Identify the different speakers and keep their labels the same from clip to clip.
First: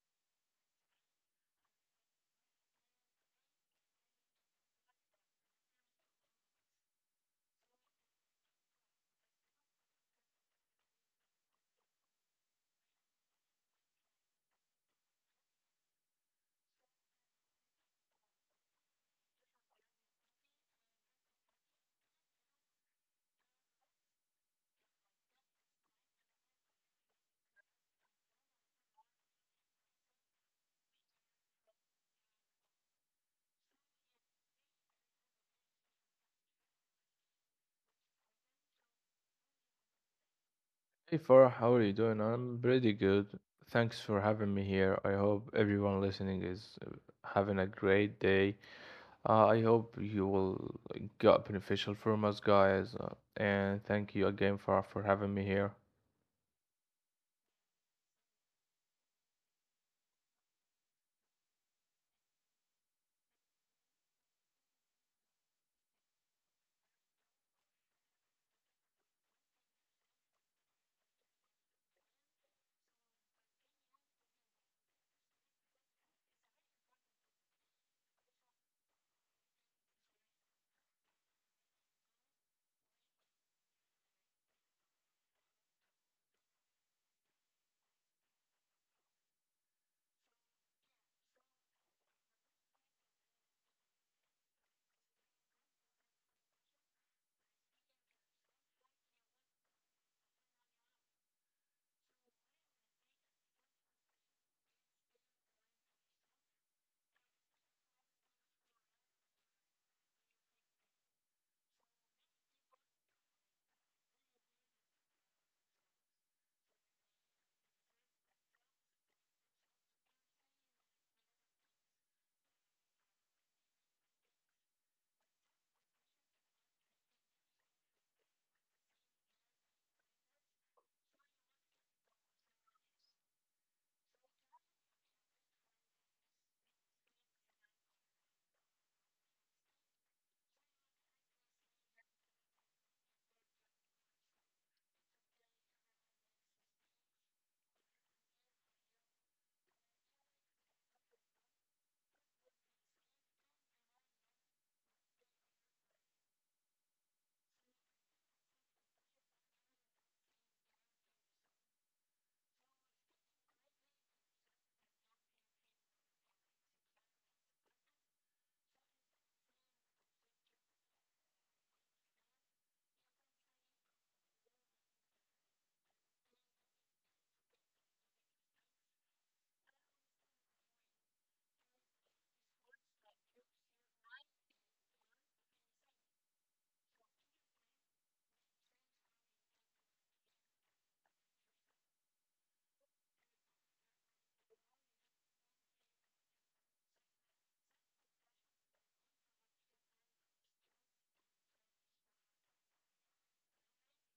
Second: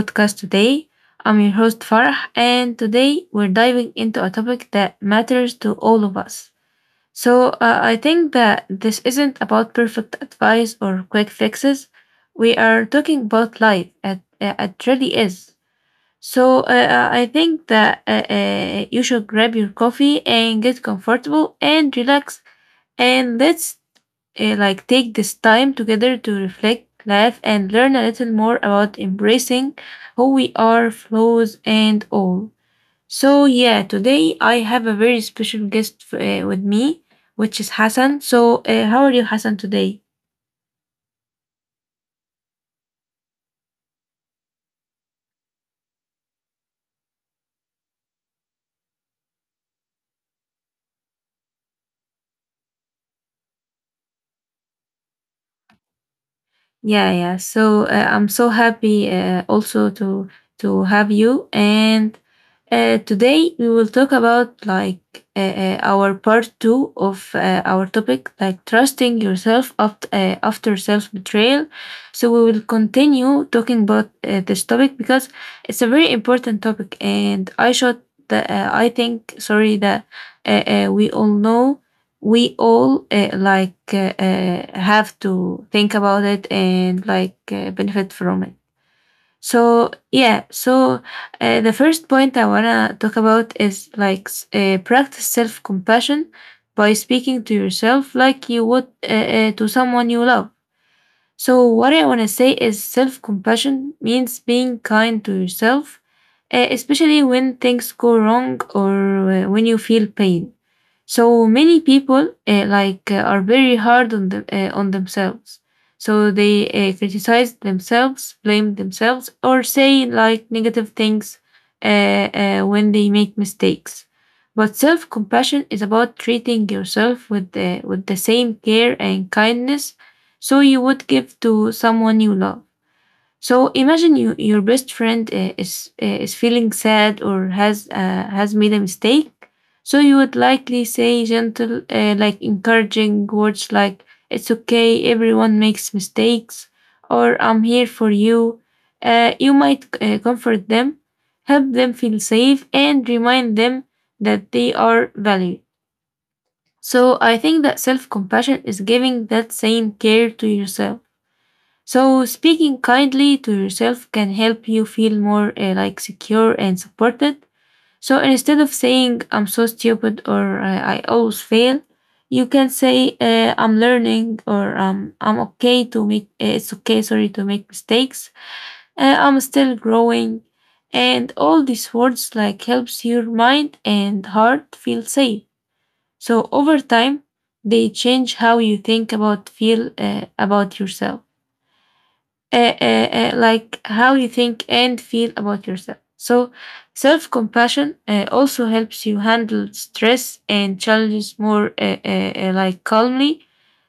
Speaker 1: podcast today. I'm your host Farah, and today we're diving into a topic that matters to all of us. I think that this isn't about perfect advice or quick fixes. We are talking about life, it really is. I think that you should grab your coffee and get comfortable and relax, and like take this time together to reflect, laugh, and learn a little more about embracing who we are, flaws, and all. So, yeah, today I have a very special guest with me, which is Hassan. So, how are you, Hassan, today?
Speaker 2: Hey Farah, how are you doing? I'm pretty good. Thanks for having me here. I hope everyone listening is having a great day. I hope you will got beneficial from us, guys. And thank you again, Farah, for having me here.
Speaker 1: Yeah, yeah. So I'm so happy also to have you. And today we will talk about like our part two of our topic, like trusting yourself after after self betrayal. So we will continue talking about this topic because it's a very important topic, and I think sorry that we all know we all like have to think about it and like benefit from it so yeah so the first point I want to talk about is practice self-compassion by speaking to yourself like you would to someone you love so, what I want to say is self compassion means being kind to yourself, especially when things go wrong or when you feel pain. So, many people like are very hard on, on themselves. So, they criticize themselves, blame themselves, or say like negative things uh, when they make mistakes. But self compassion is about treating yourself with with the same care and kindness so you would give to someone you love. So imagine your best friend is feeling sad or has made a mistake. So you would likely say like encouraging words like "It's okay, everyone makes mistakes," or "I'm here for you." You might comfort them, help them feel safe, and remind them that they are valued. So I think that self compassion is giving that same care to yourself so speaking kindly to yourself can help you feel more like secure and supported. So instead of saying I'm so stupid or I always fail, you can say I'm learning or I'm okay to make it's okay sorry to make mistakes. I'm still growing, and all these words like helps your mind and heart feel safe. So over time, they change how you think about feel about yourself like how you think and feel about yourself. So, self compassion also helps you handle stress and challenges more like calmly.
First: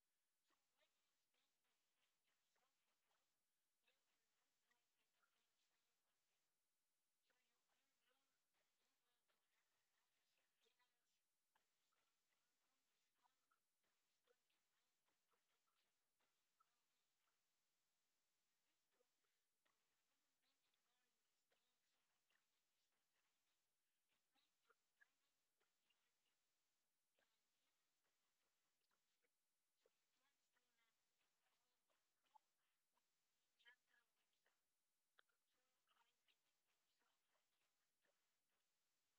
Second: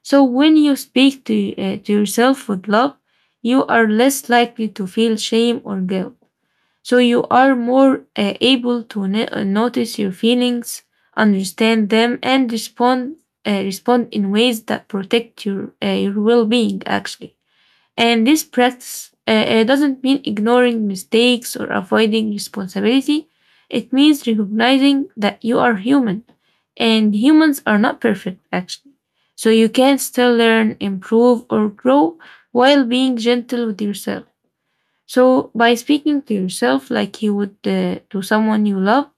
Speaker 1: So, when you speak to yourself with love, you are less likely to feel shame or guilt. So, you are more able to notice your feelings, understand them, and respond in ways that protect your well being, actually. And this practice doesn't mean ignoring mistakes or avoiding responsibility. It means recognizing that you are human and humans are not perfect, actually. So you can still learn, improve, or grow while being gentle with yourself. So by speaking to yourself like you would to someone you love,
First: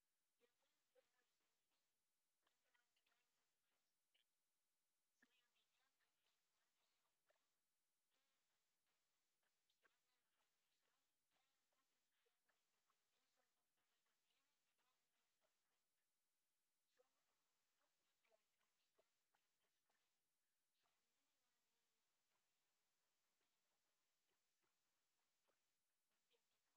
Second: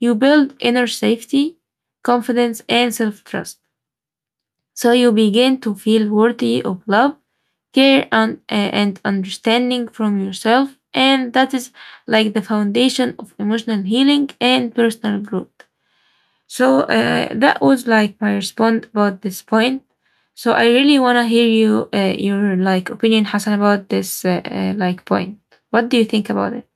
Speaker 1: you build inner safety, confidence, and self trust. So you begin to feel worthy of love, care, and understanding from yourself. And that is like the foundation of emotional healing and personal growth. So that was like my response about this point. So I really want to hear your like opinion, Hassan, about this like point. What do you think about it?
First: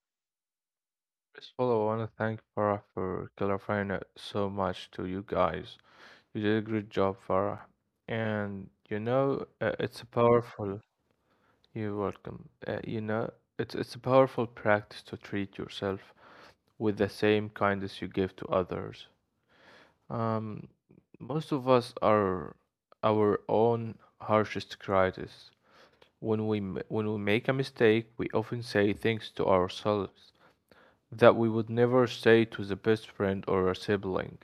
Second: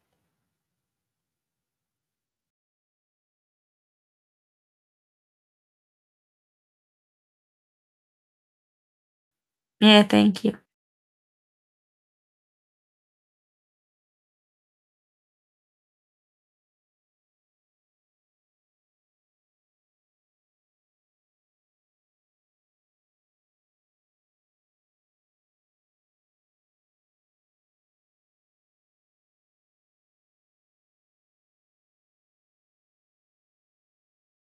Speaker 2: First of all, I want to thank Farah for clarifying it so much to you guys. You did a great job, Farah. And you know, it's
Speaker 1: Yeah,
Speaker 2: a
Speaker 1: thank you.
Speaker 2: powerful. You're welcome. You know, it's a powerful practice to treat yourself with the same kindness you give to others. Um, Most of us are our own harshest critics. When when we make a mistake, we often say things to ourselves that we would never say to the best friend or a sibling,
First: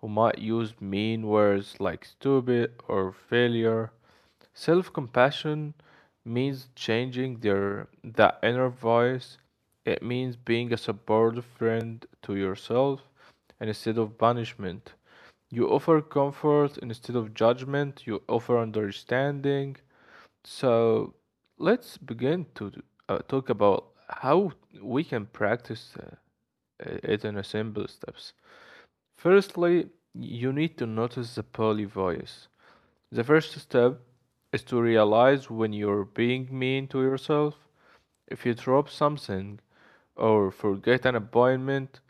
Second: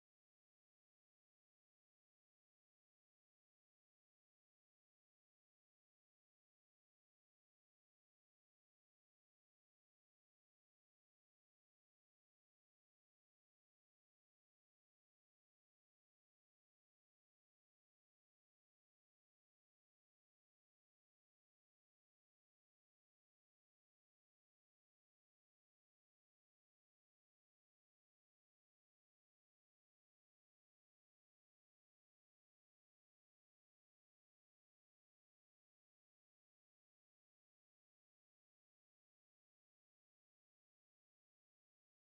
Speaker 2: who might use mean words like stupid or failure. Self compassion means changing their, the inner voice. It means being a supportive friend to yourself and instead of punishment. You offer comfort instead of judgment, you offer understanding. So let's begin to talk about how we can practice it in a simple steps. Firstly, you need to notice the poly voice. The first step is to realize when you're being mean to yourself. If you drop something or forget an appointment,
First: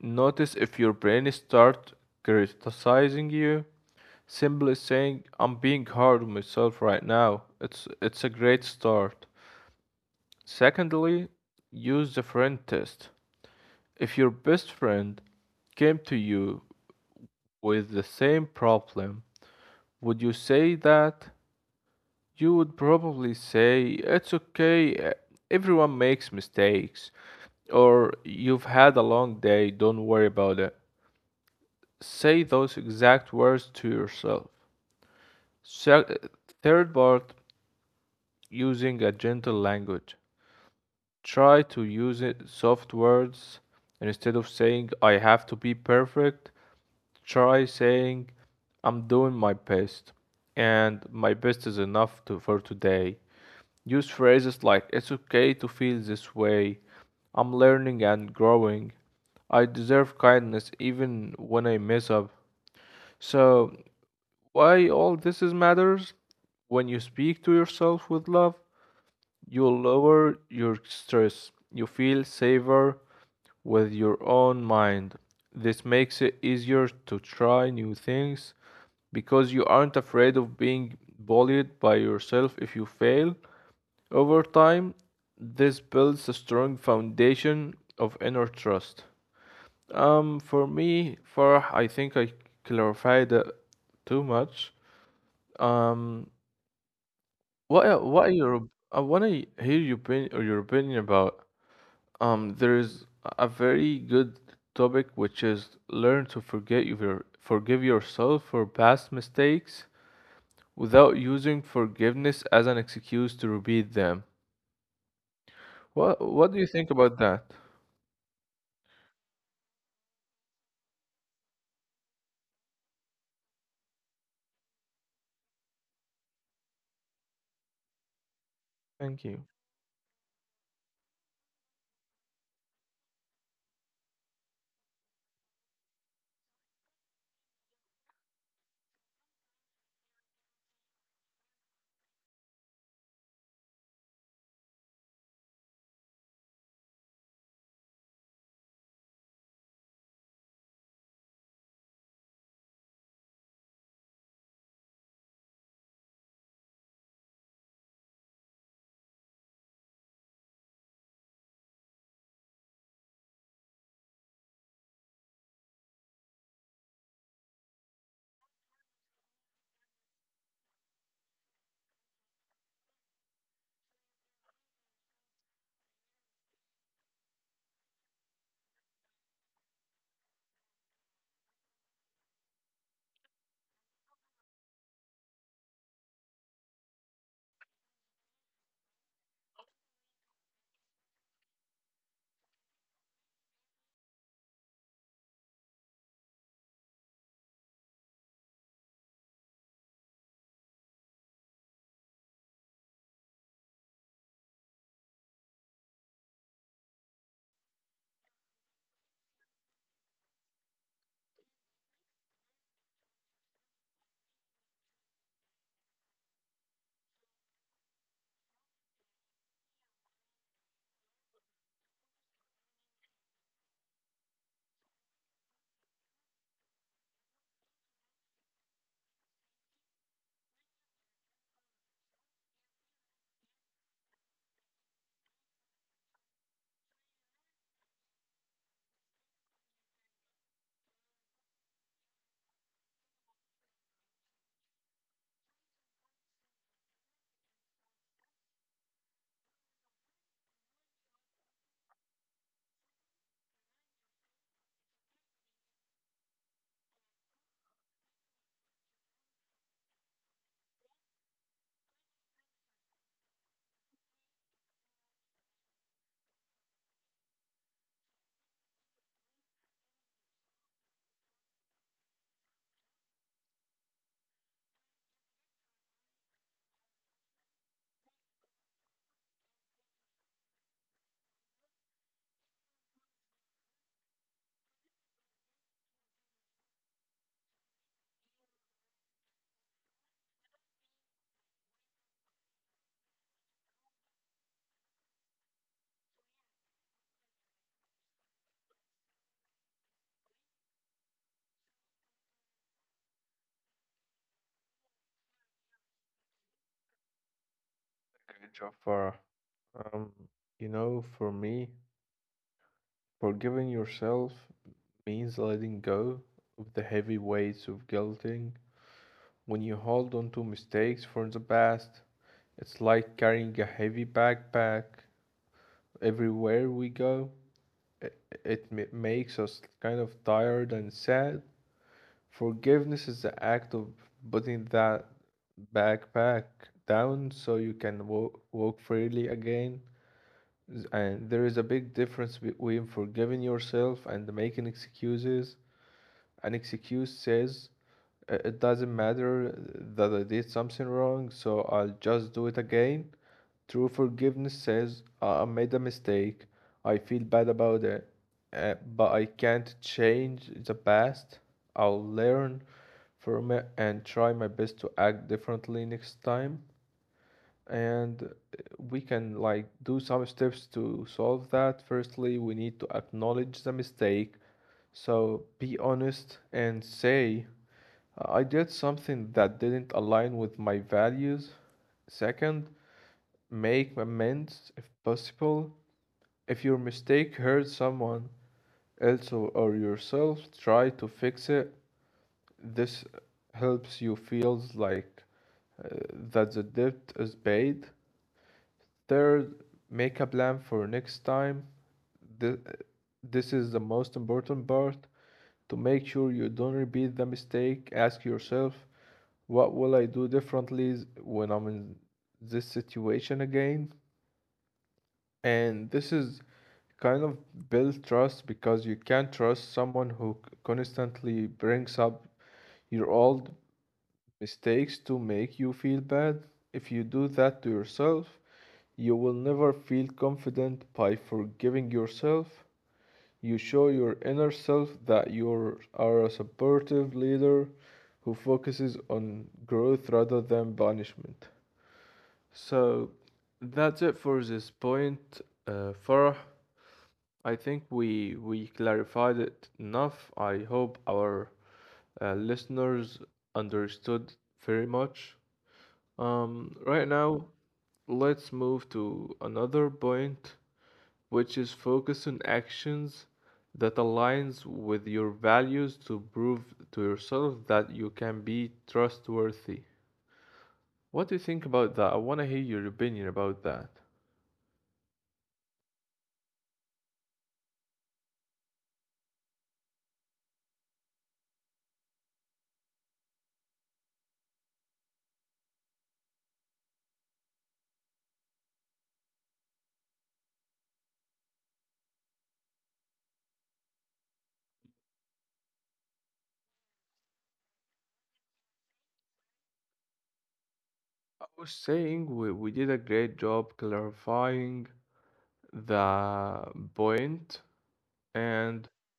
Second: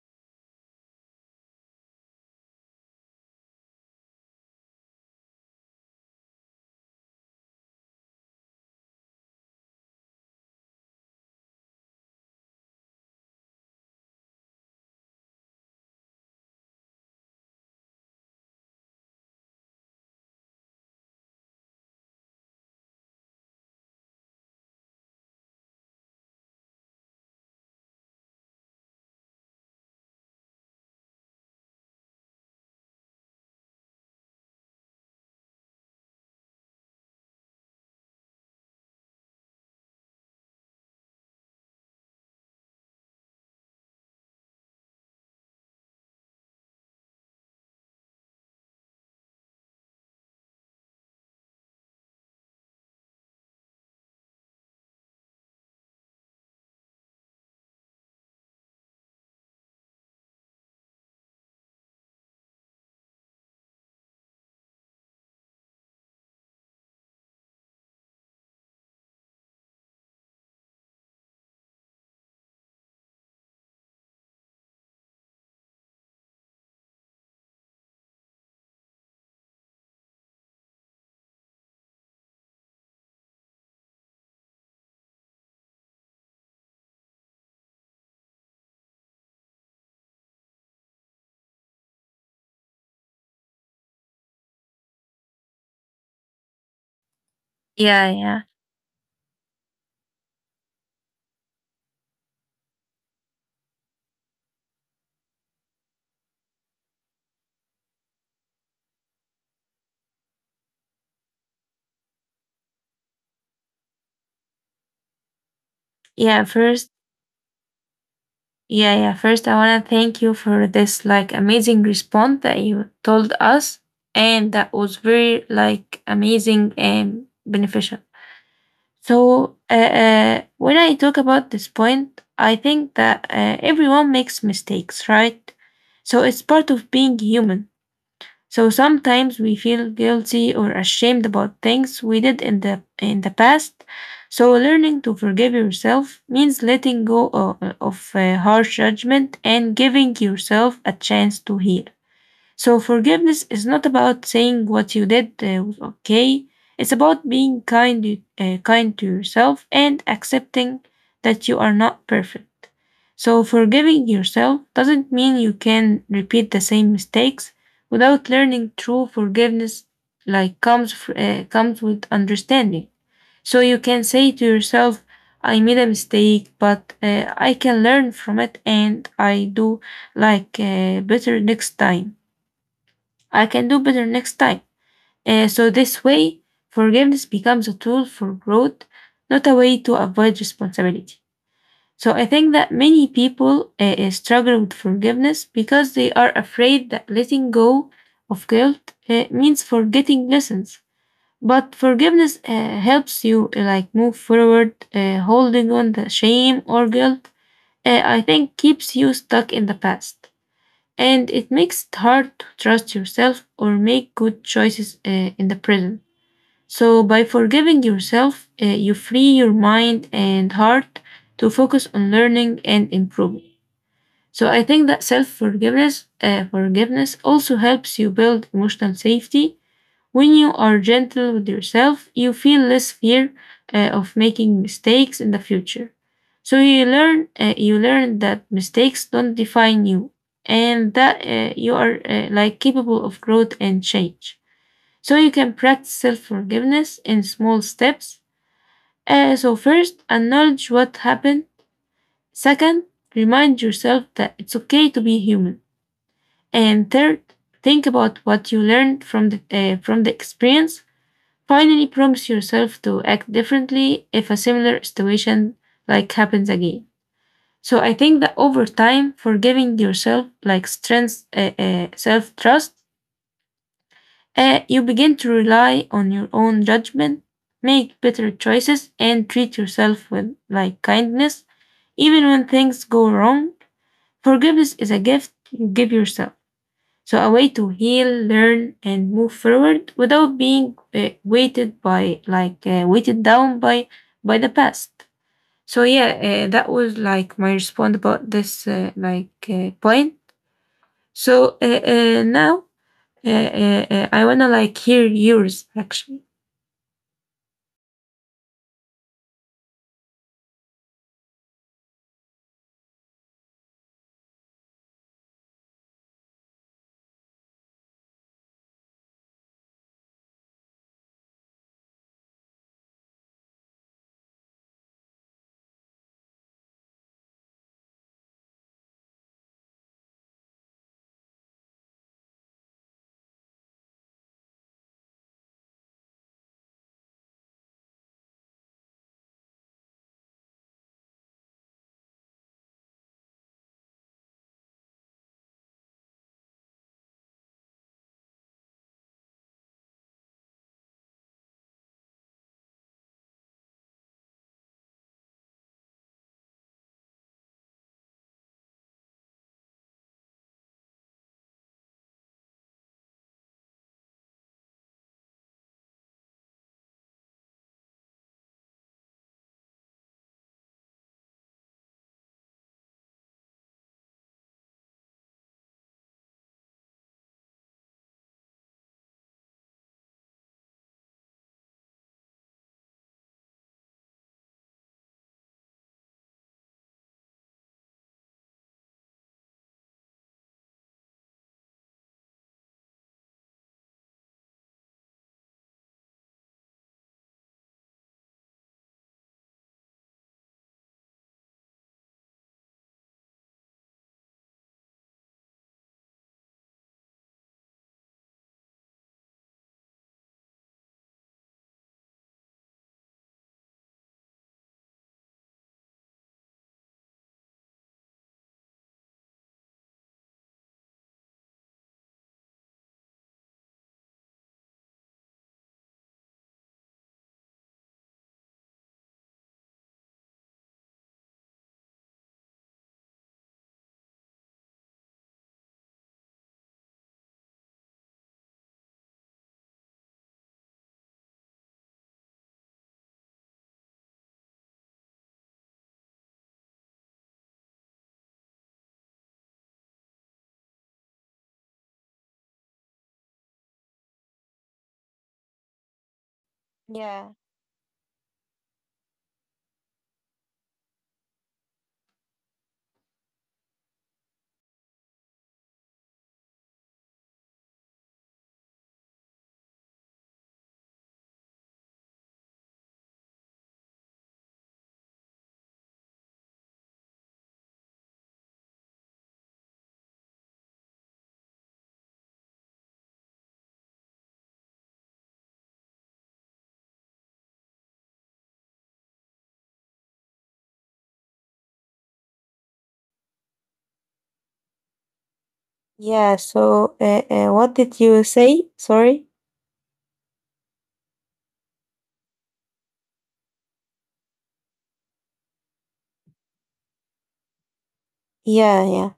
Speaker 2: notice if your brain starts criticizing you. Simply saying I'm being hard on myself right now. It's a great start. Secondly, use the friend test. If your best friend came to you with the same problem, would you say that? You would probably say, "It's okay, everyone makes mistakes." Or, "You've had a long day, don't worry about it." Say those exact words to yourself. Se- Third part, using a gentle language. Try to use it, soft words. Instead of saying, "I have to be perfect," try saying, "I'm doing my best. And my best is enough to, for today." Use phrases like, "It's okay to feel this way, I'm learning and growing, I deserve kindness even when I mess up." So, why all this is matters? When you speak to yourself with love, you lower your stress. You feel safer with your own mind. This makes it easier to try new things because you aren't afraid of being bullied by yourself if you fail. Over time, this builds a strong foundation of inner trust. For me, Farah, I think I clarified it too much. Um,
Speaker 1: Yeah,
Speaker 2: what are
Speaker 1: yeah.
Speaker 2: your I want to hear your opinion or your opinion about. There is a very good topic which is learn to forget your forgive yourself for past mistakes without using forgiveness as an excuse to repeat them. What
Speaker 1: Yeah,
Speaker 2: what do you think
Speaker 1: first
Speaker 2: about that?
Speaker 1: Yeah, yeah. First, I want to thank you for this like amazing response that you told us, and that was very like amazing and beneficial.
Speaker 2: Thank you.
Speaker 1: So, when I talk about this point, I think that everyone makes mistakes, right? So it's part of being human. So sometimes we feel guilty or ashamed about things we did in the past. So learning to forgive yourself means letting go of harsh judgment and giving yourself a chance to heal. So forgiveness is not about saying what you did was okay. It's about being kind to yourself and accepting that you are not perfect. So forgiving yourself doesn't mean you can repeat the same mistakes without learning true forgiveness like comes with understanding. So you can say to yourself, I made a mistake, but I can learn from it and I do like better next time. I can do better next time. So, this way, forgiveness becomes a tool for growth, not a way to avoid responsibility. So, I think that many people struggle with forgiveness because they are afraid that letting go of guilt means forgetting lessons. But forgiveness helps you like move forward, holding on the shame or guilt. I think keeps you stuck in the past and it makes it hard to trust yourself or make good choices in the present. So, by forgiving yourself, you free your mind and heart to focus on learning and improving. So, I think that self forgiveness also helps you build emotional safety when you are gentle with yourself, you feel less fear of making mistakes in the future. So you learn that mistakes don't define you and that you are like capable of growth and change. So you can practice self-forgiveness in small steps. So first, acknowledge what happened. Second, remind yourself that it's okay to be human. And third, think about what you learned from the experience. Finally, promise yourself to act differently if a similar situation like happens again. So I think that over time, forgiving yourself like strengths self trust, you begin to rely on your own judgment, make better choices, and treat yourself with like kindness, even when things go wrong. Forgiveness is a gift you give yourself. So, a way to heal, learn, and move forward without being weighted weighted down by the past. So, yeah, that was like my response about this point. So, now I wanna like hear yours actually.
Speaker 2: Okay, Jafar. Um, you know, for me, forgiving yourself means letting go of the heavy weights of guilting. When you hold on to mistakes from the past, it's like carrying a heavy backpack everywhere we go. It, Makes us kind of tired and sad. Forgiveness is the act of putting that backpack down so you can walk freely again. And there is a big difference between forgiving yourself and making excuses. An excuse says, It doesn't matter that I did something wrong, so I'll just do it again." True forgiveness says, I made a mistake, I feel bad about it, but I can't change the past. I'll learn from it and try my best to act differently next time." And we can like do some steps to solve that. Firstly, we need to acknowledge the mistake. So be honest and say, "I did something that didn't align with my values." Second, make amends if possible. If your mistake hurt someone else or yourself, try to fix it. This helps you feels like uh, that the debt is paid. Third, make a plan for next time. Th- this is the most important part. To make sure you don't repeat the mistake, ask yourself, what will I do differently when I'm in this situation again? And this is kind of build trust because you can't trust someone who constantly brings up your old mistakes to make you feel bad. If you do that to yourself, you will never feel confident by forgiving yourself. You show your inner self that you are a supportive leader who focuses on growth rather than punishment. So that's it for this point, Farah. I think we clarified it enough. I hope our listeners understood very much. Right
Speaker 1: Yeah,
Speaker 2: now, let's move to another point, which is focus on actions that aligns with your values to prove to yourself that you can be trustworthy. What do you think about that? I want to hear your opinion about that.
Speaker 1: yeah. So, what did you say? Sorry.
Speaker 2: I was saying we did a great job clarifying the point,
Speaker 1: Yeah,
Speaker 2: and
Speaker 1: yeah,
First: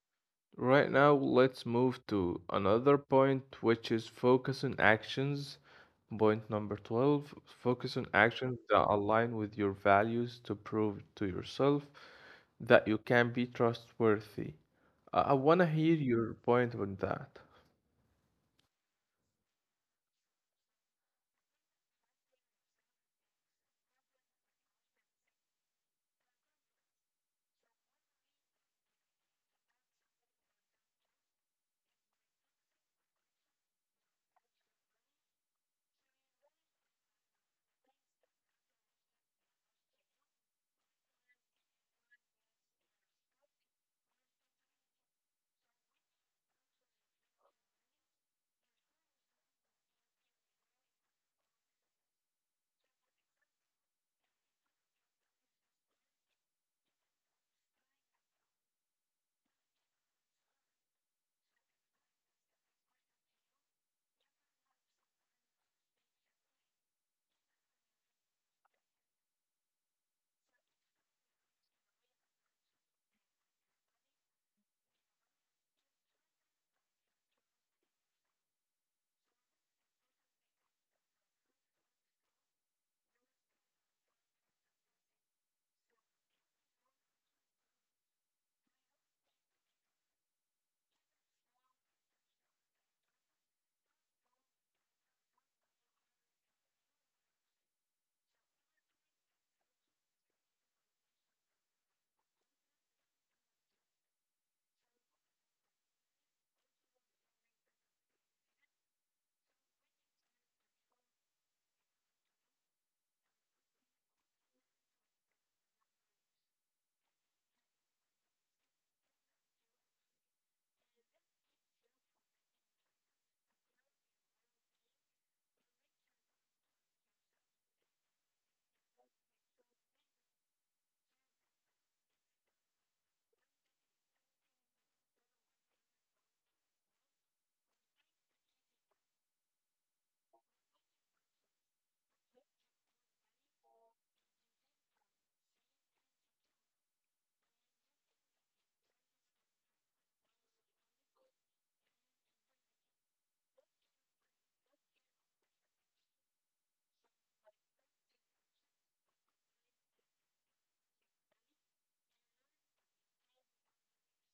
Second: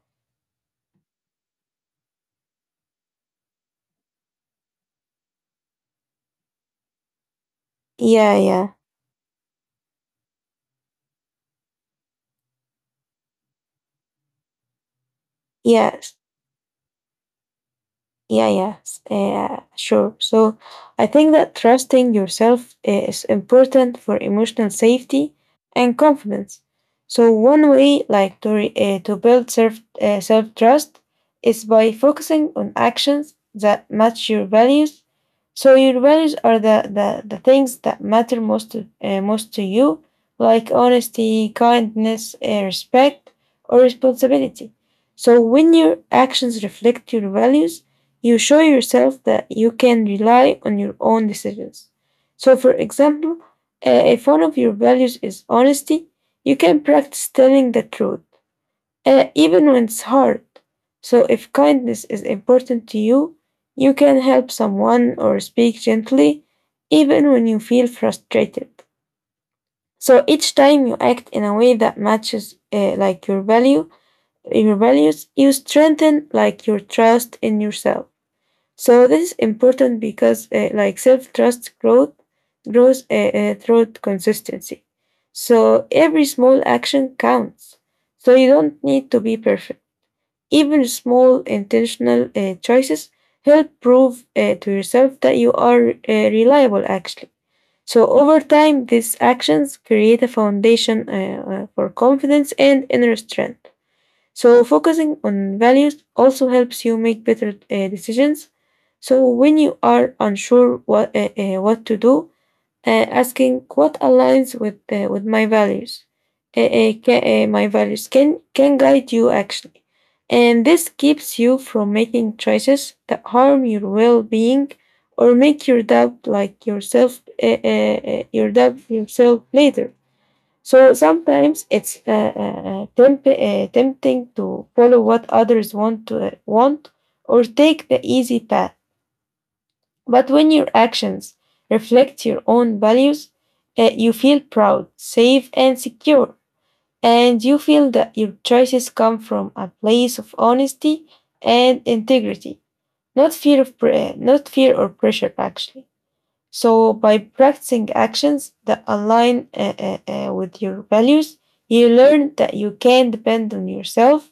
Speaker 2: right now, let's move to another point, which is focus on actions. Point number 12, focus on
Speaker 1: yeah,
Speaker 2: actions
Speaker 1: yeah,
Speaker 2: that align with your values to prove to yourself that you can be trustworthy. I want to hear
Speaker 1: yeah.
Speaker 2: your point on that.
Speaker 1: Yeah, yes, yeah, sure. So I think that trusting yourself is important for emotional safety and confidence. So one way, like to to build self trust, is by focusing on actions that match your values. So your values are the things that matter most most to you, like honesty, kindness, respect, or responsibility. So when your actions reflect your values you show yourself that you can rely on your own decisions. So, for example, if one of your values is honesty, you can practice telling the truth, even when it's hard. So, if kindness is important to you, you can help someone or speak gently, even when you feel frustrated. So each time you act in a way that matches like your values, you strengthen like your trust in yourself. So this is important because, like self-trust growth grows through consistency. So every small action counts. So you don't need to be perfect. Even small intentional choices help prove to yourself that you are reliable. Actually, so over time, these actions create a foundation for confidence and inner strength. So, focusing on values also helps you make better decisions. So, when you are unsure what to do, asking what aligns with my values, my values can guide you actually. And this keeps you from making choices that harm your well being or make your doubt like yourself, your doubt yourself later. So sometimes it's tempting to follow what others want or take the easy path. But when your actions reflect your own values, you feel proud, safe, and secure. And you feel that your choices come from a place of honesty and integrity, not not fear or pressure actually. So by practicing actions that align with your values, you learn that you can depend on yourself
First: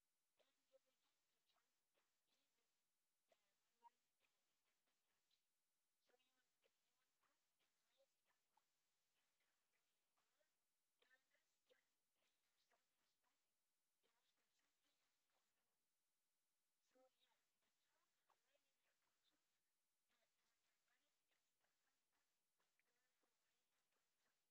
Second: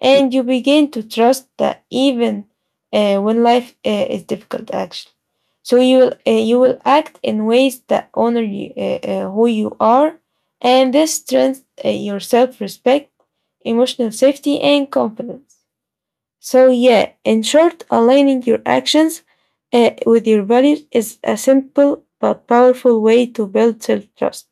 Speaker 1: and you begin to trust that even when life is difficult actually. So you will act in ways that honor who you are, and this strengthens your self-respect, emotional safety, and confidence. So yeah, in short, aligning your actions with your values is a simple but powerful way to build self-trust.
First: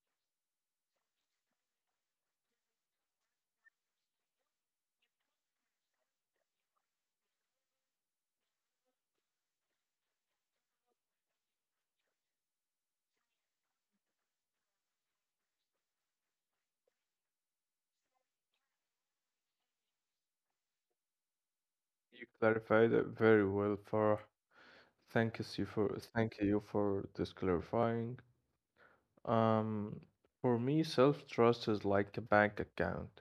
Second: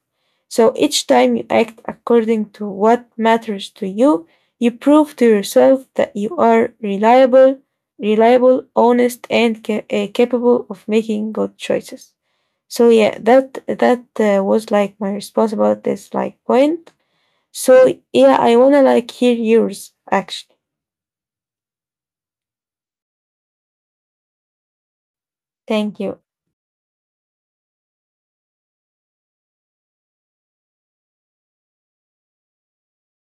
Speaker 1: So each time you act according to what matters to you, you prove to yourself that you are reliable, honest, and capable of making good choices. So yeah, that was like my response about this like point. So yeah, I wanna like hear yours actually.
Speaker 2: You clarified it very well, Farah.
Speaker 1: Thank you.
Speaker 2: Thank you for this clarifying. Um, for me, self-trust is like a bank account.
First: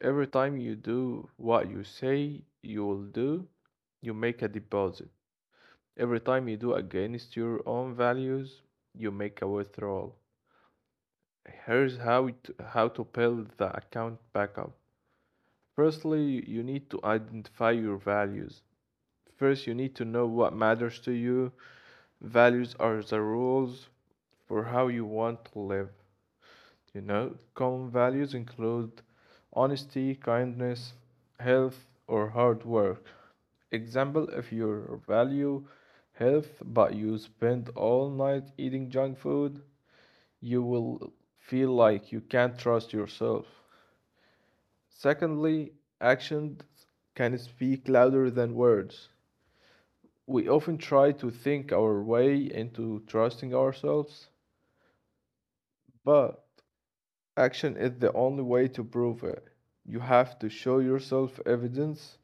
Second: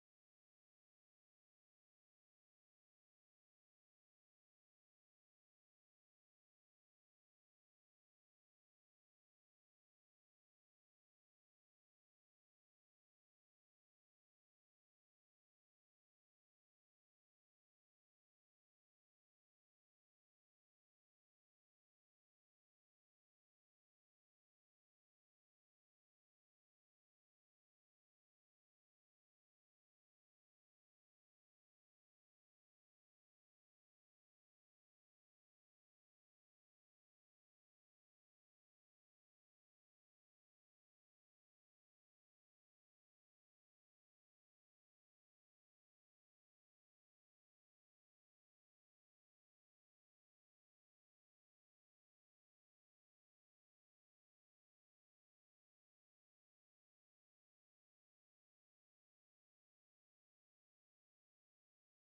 Speaker 2: Every time you do what you say you will do, you make a deposit. Every time you do against your own values, you make a withdrawal. Here's how to build the account back up. Firstly, you need to identify your values. First, you need to know what matters to you. Values are the rules for how you want to live. You know, common values include honesty, kindness, health, or hard work. Example, if your value health but you spend all night eating junk food, you will feel like you can't trust yourself. Secondly, actions can speak louder than words. We often try to think our way into trusting ourselves, but action is the only way to prove it. You have to show yourself evidence.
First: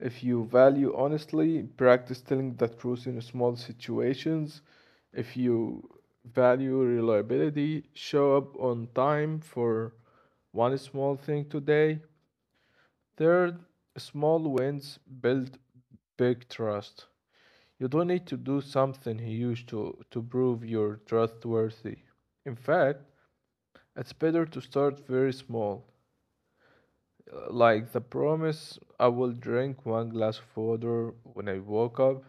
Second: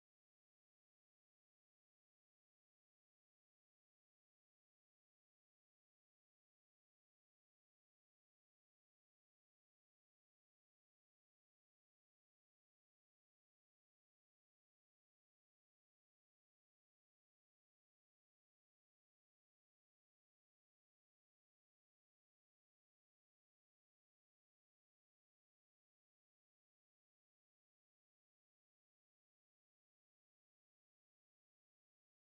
Speaker 2: If you value honestly, practice telling the truth in small situations. If you value reliability, show up on time for one small thing today. Third, small wins build big trust. You don't need to do something huge to prove you're trustworthy. In fact, it's better to start very small. Like the promise, I will drink one glass of water when I woke up,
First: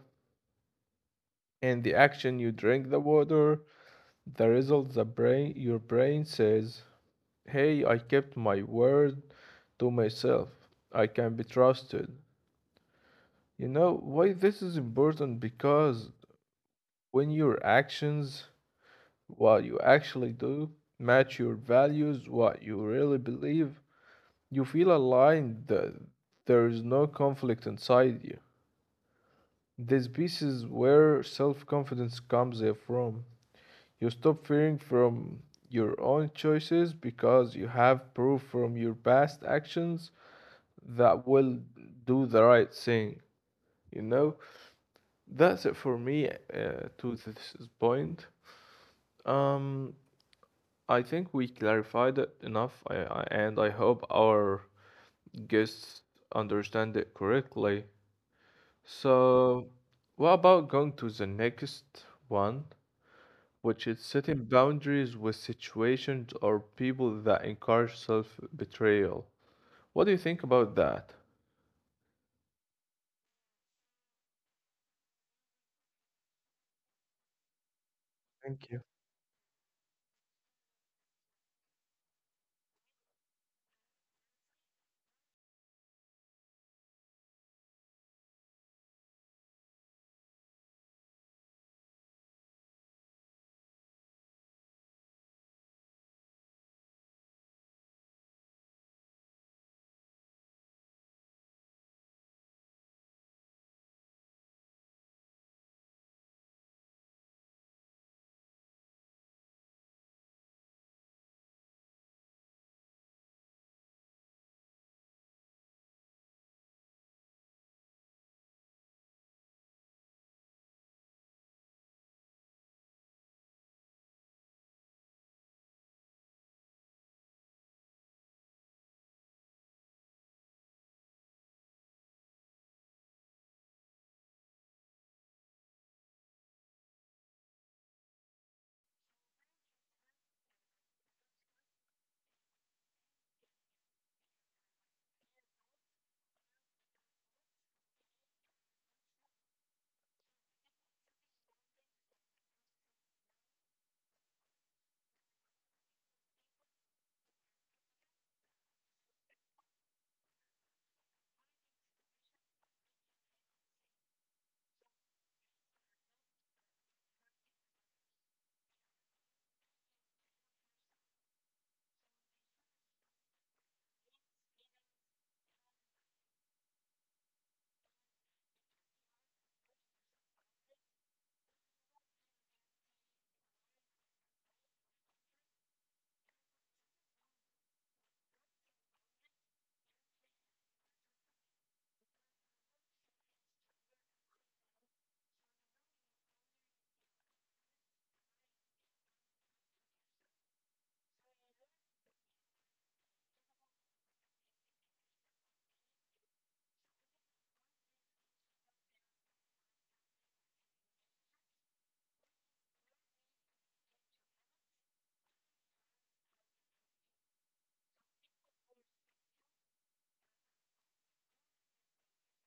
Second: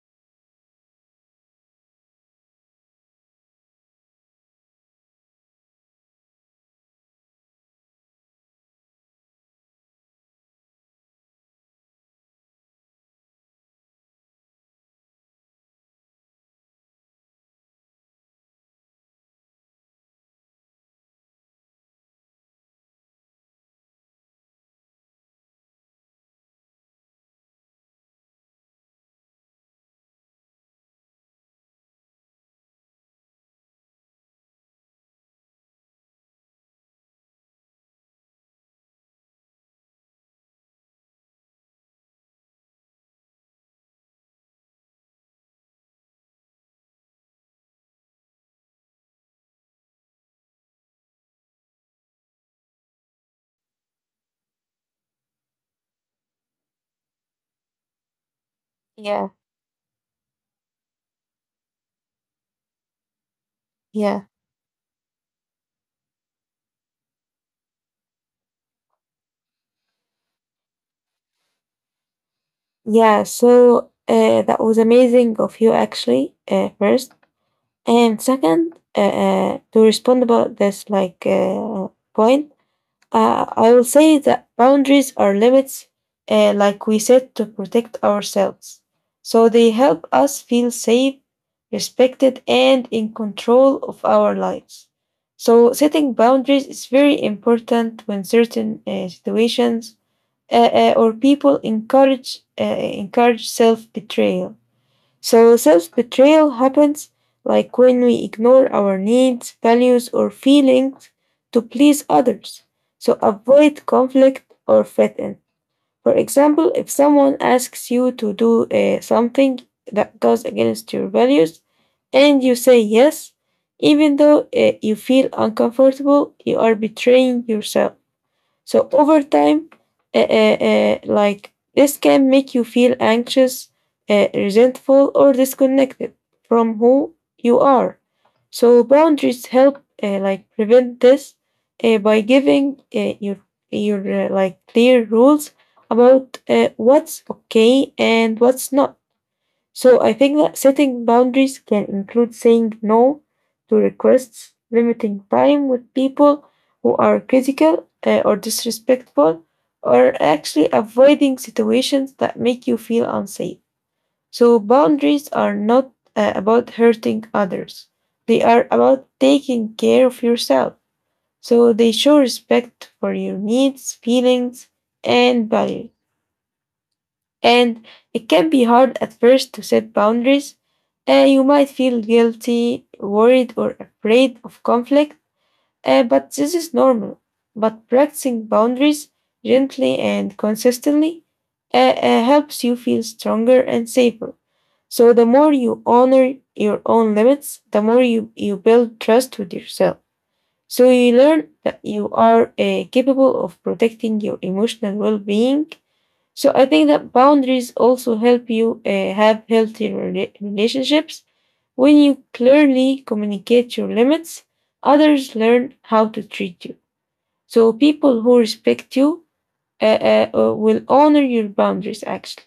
Speaker 2: and the action you drink the water, the result the brain your brain says, "Hey, I kept my word to myself. I can be trusted." You know why this is important? Because when your actions, what you actually do, match your values, what you really believe, you feel aligned. There is no conflict inside you. The space is where self-confidence comes from. You stop fearing from your own choices because you have proof from your past actions that will do the right thing. You know, that's it for me to this point. Um, I think we clarified it enough, and I hope our guests understand it correctly.
Speaker 1: Yeah.
Speaker 2: So, what about going to the next one? Which is
Speaker 1: Yeah,
Speaker 2: setting boundaries with situations or people that encourage self betrayal. What do you think about that?
Speaker 1: yeah. So that was amazing of you, actually. First and
Speaker 2: Thank
Speaker 1: second,
Speaker 2: you.
Speaker 1: to respond about this like point, I will say that boundaries are limits, like we said, to protect ourselves. So they help us feel safe, respected, and in control of our lives. So setting boundaries is very important when certain situations or people encourage self betrayal. So self betrayal happens like when we ignore our needs, values, or feelings to please others. So avoid conflict or fit in. For example, if someone asks you to do something that goes against your values, and you say yes, even though you feel uncomfortable, you are betraying yourself. So over time, like this can make you feel anxious, resentful, or disconnected from who you are. So boundaries help like prevent this by giving your like clear rules about what's okay and what's not. So I think that setting boundaries can include saying no to requests, limiting time with people who are critical or disrespectful, or actually avoiding situations that make you feel unsafe. So boundaries are not about hurting others. They are about taking care of yourself. So they show respect for your needs, feelings, and values. And it can be hard at first to set boundaries. You might feel guilty, worried, or afraid of conflict, but this is normal. But practicing boundaries gently and consistently helps you feel stronger and safer. So, the more you honor your own limits, the more you build trust with yourself. So, you learn that you are capable of protecting your emotional well being, so I think that boundaries also help you have healthy relationships. When you clearly communicate your limits, others learn how to treat you. So people who respect you will honor your boundaries actually.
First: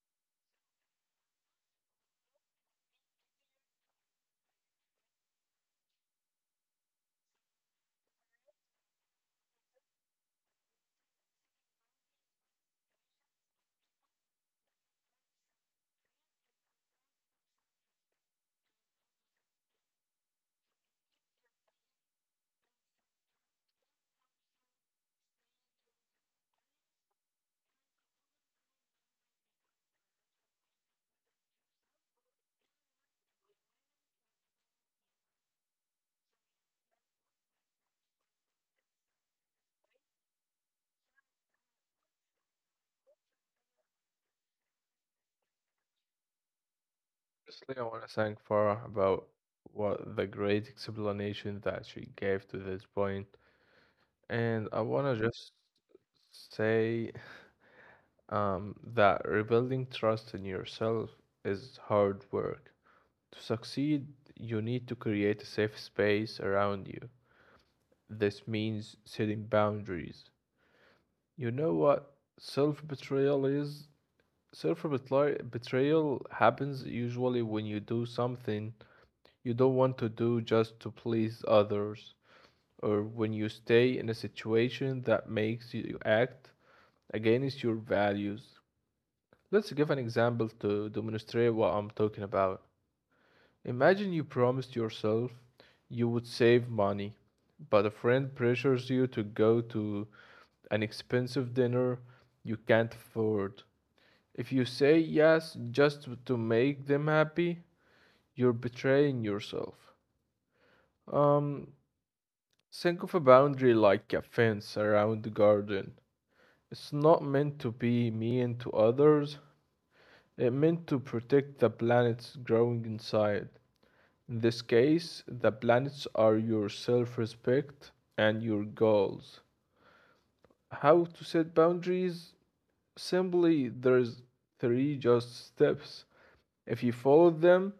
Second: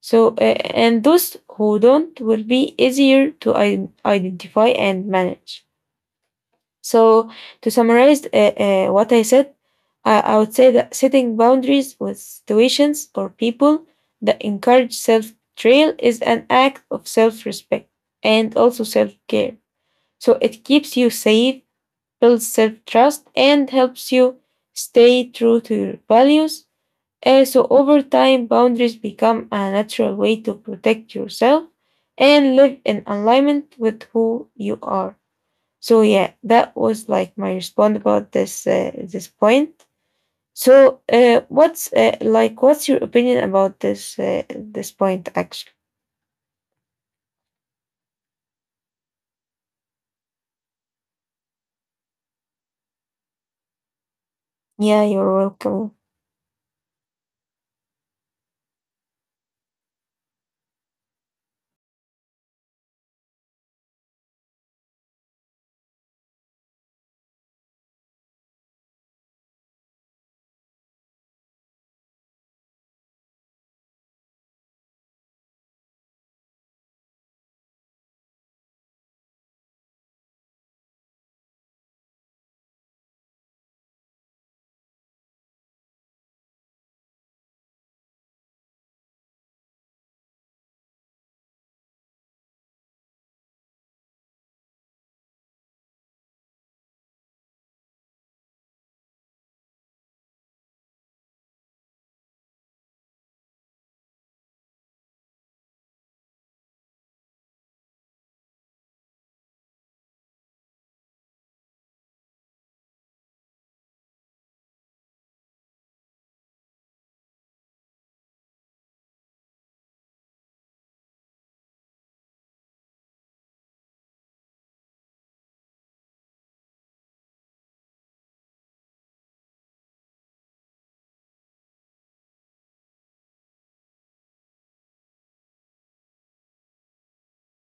Speaker 1: So and those who don't will be easier to identify and manage. So to summarize what I said, I would say that setting boundaries with situations or people that encourage self betrayal is an act of self respect and also self care. So it keeps you safe, builds self trust, and helps you stay true to your values. So over time, boundaries become a natural way to protect yourself and live in alignment with who you are. So yeah, that was like my response about this this point. So what's like what's your opinion about this this point actually?
Speaker 2: Firstly, I want to thank Farah about what the great explanation that she gave to this point, and I
Speaker 1: Yeah,
Speaker 2: want to
Speaker 1: you're
Speaker 2: just
Speaker 1: welcome.
Speaker 2: say that rebuilding trust in yourself is hard work. To succeed, you need to create a safe space around you. This means setting boundaries. You know what self betrayal is? Self betrayal happens usually when you do something you don't want to do just to please others, or when you stay in a situation that makes you act against your values. Let's give an example to demonstrate what I'm talking about. Imagine you promised yourself you would save money, but a friend pressures you to go to an expensive dinner you can't afford. If you say yes just to make them happy, you're betraying yourself. Um, think of a boundary like a fence around the garden. It's not meant to be mean to others, it meant to protect the planets growing inside. In this case, the planets are your self respect and your goals. How to set boundaries? Simply, there's three just steps. If you follow them,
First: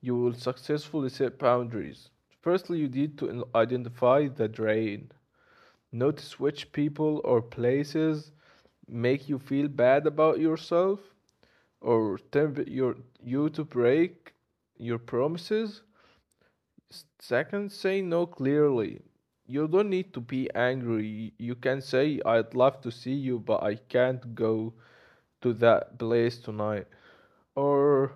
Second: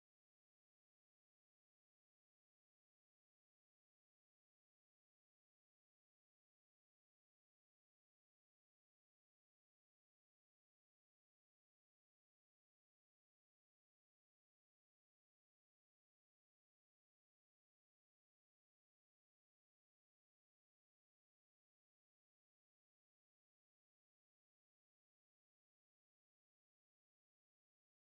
Speaker 2: you will successfully set boundaries. Firstly, you need to identify the drain. Notice which people or places make you feel bad about yourself or tempt you to break your promises. Second, say no clearly. You don't need to be angry. You can say, "I'd love to see you, but I can't go to that place tonight." Or,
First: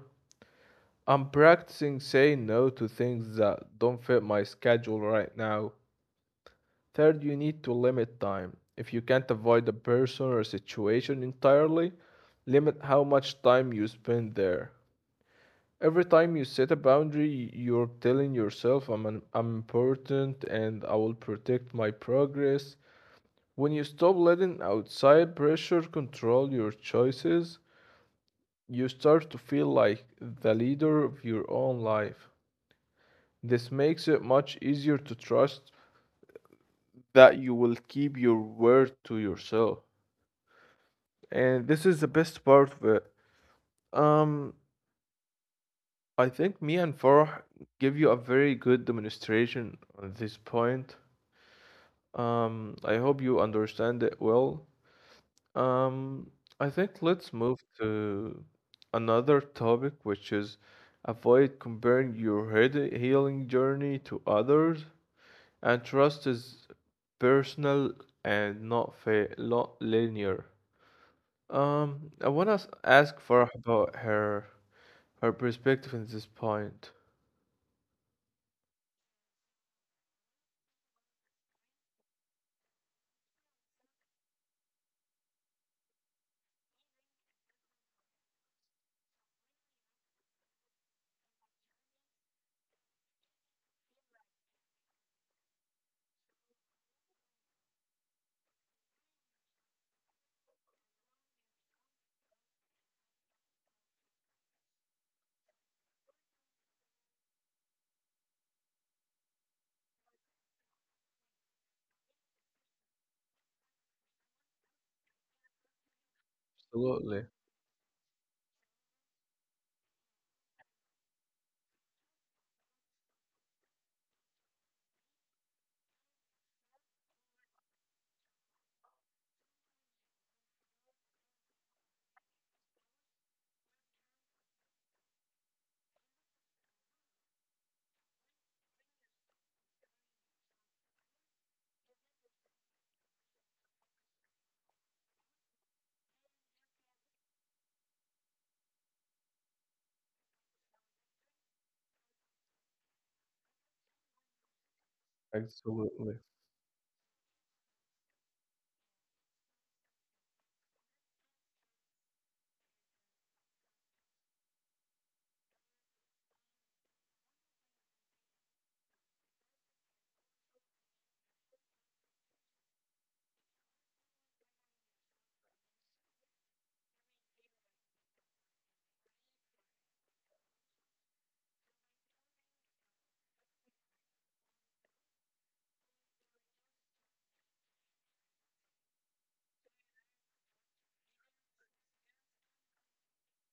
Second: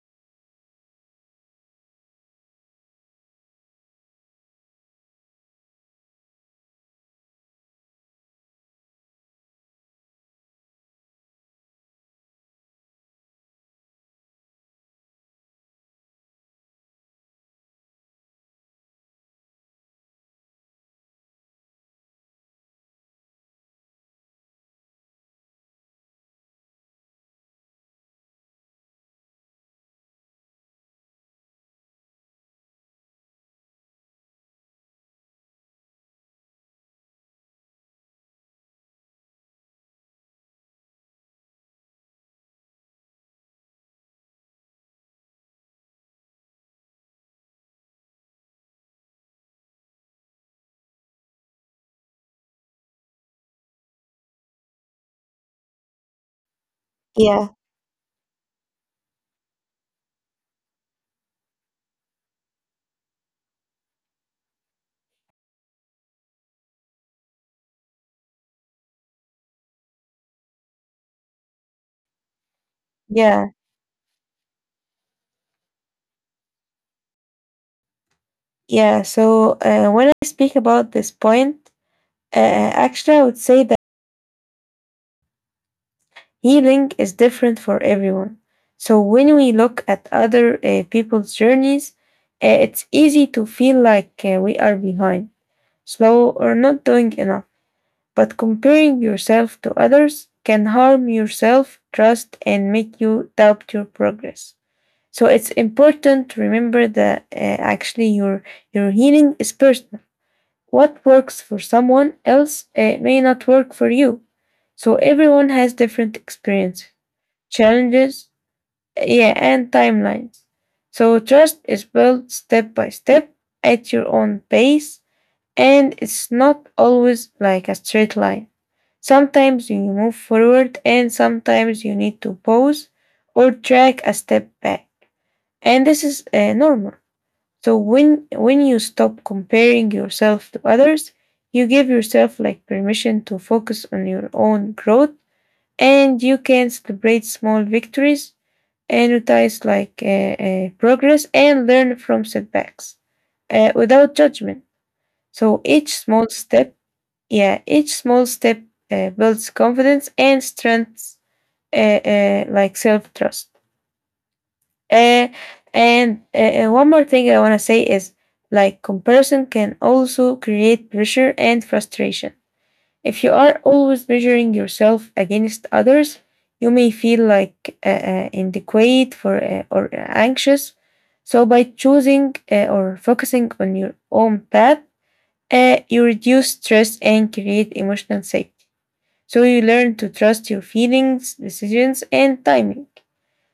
Speaker 2: "I'm practicing saying no to things that don't fit my schedule right now." Third, you need to limit time. If you can't avoid a person or situation entirely, limit how much time you spend there. Every time you set a boundary, you're telling yourself I'm important and I will protect my progress. When you stop letting outside pressure control your choices, you start to feel like the leader of your own life. This makes it much easier to trust that you will keep your word to yourself. And this is the best part of it. Um, I think me and Farah give you a very good demonstration on this point. I hope you understand it well. Um, I think let's
Speaker 1: Yeah,
Speaker 2: move to another topic, which is avoid comparing your head healing journey to others. And trust is personal and not linear. I want to ask
Speaker 1: yeah,
Speaker 2: Farah about her perspective in this point.
Speaker 1: yeah. So when I speak about this point, actually, I would say that healing is different for everyone. So when we look at other people's journeys, it's easy to feel like we are behind, slow, or not doing enough. But comparing yourself to others can harm your self trust and make you doubt your progress. So it's important to remember that actually your healing is personal. What works for someone else may not work for you. So everyone has different experiences,
Speaker 2: Absolutely,
Speaker 1: challenges, yeah, and timelines. So trust is built step by step at your own pace, and it's not always like a straight line. Sometimes you move forward and sometimes you need to pause or track a step back. And this is normal. So when you stop comparing yourself to others, you give yourself like permission to focus on your own growth, and you can celebrate small victories and notice like progress and learn from setbacks without judgment. So each
Speaker 2: absolutely.
Speaker 1: small step, yeah, each small step builds confidence and strengths like self trust. Uh, and One more thing I want to say is like comparison can also create pressure and frustration. If you are always measuring yourself against others, you may feel like inadequate or anxious. So, by choosing or focusing on your own path, you reduce stress and create emotional safety. So, you learn to trust your feelings, decisions, and timing.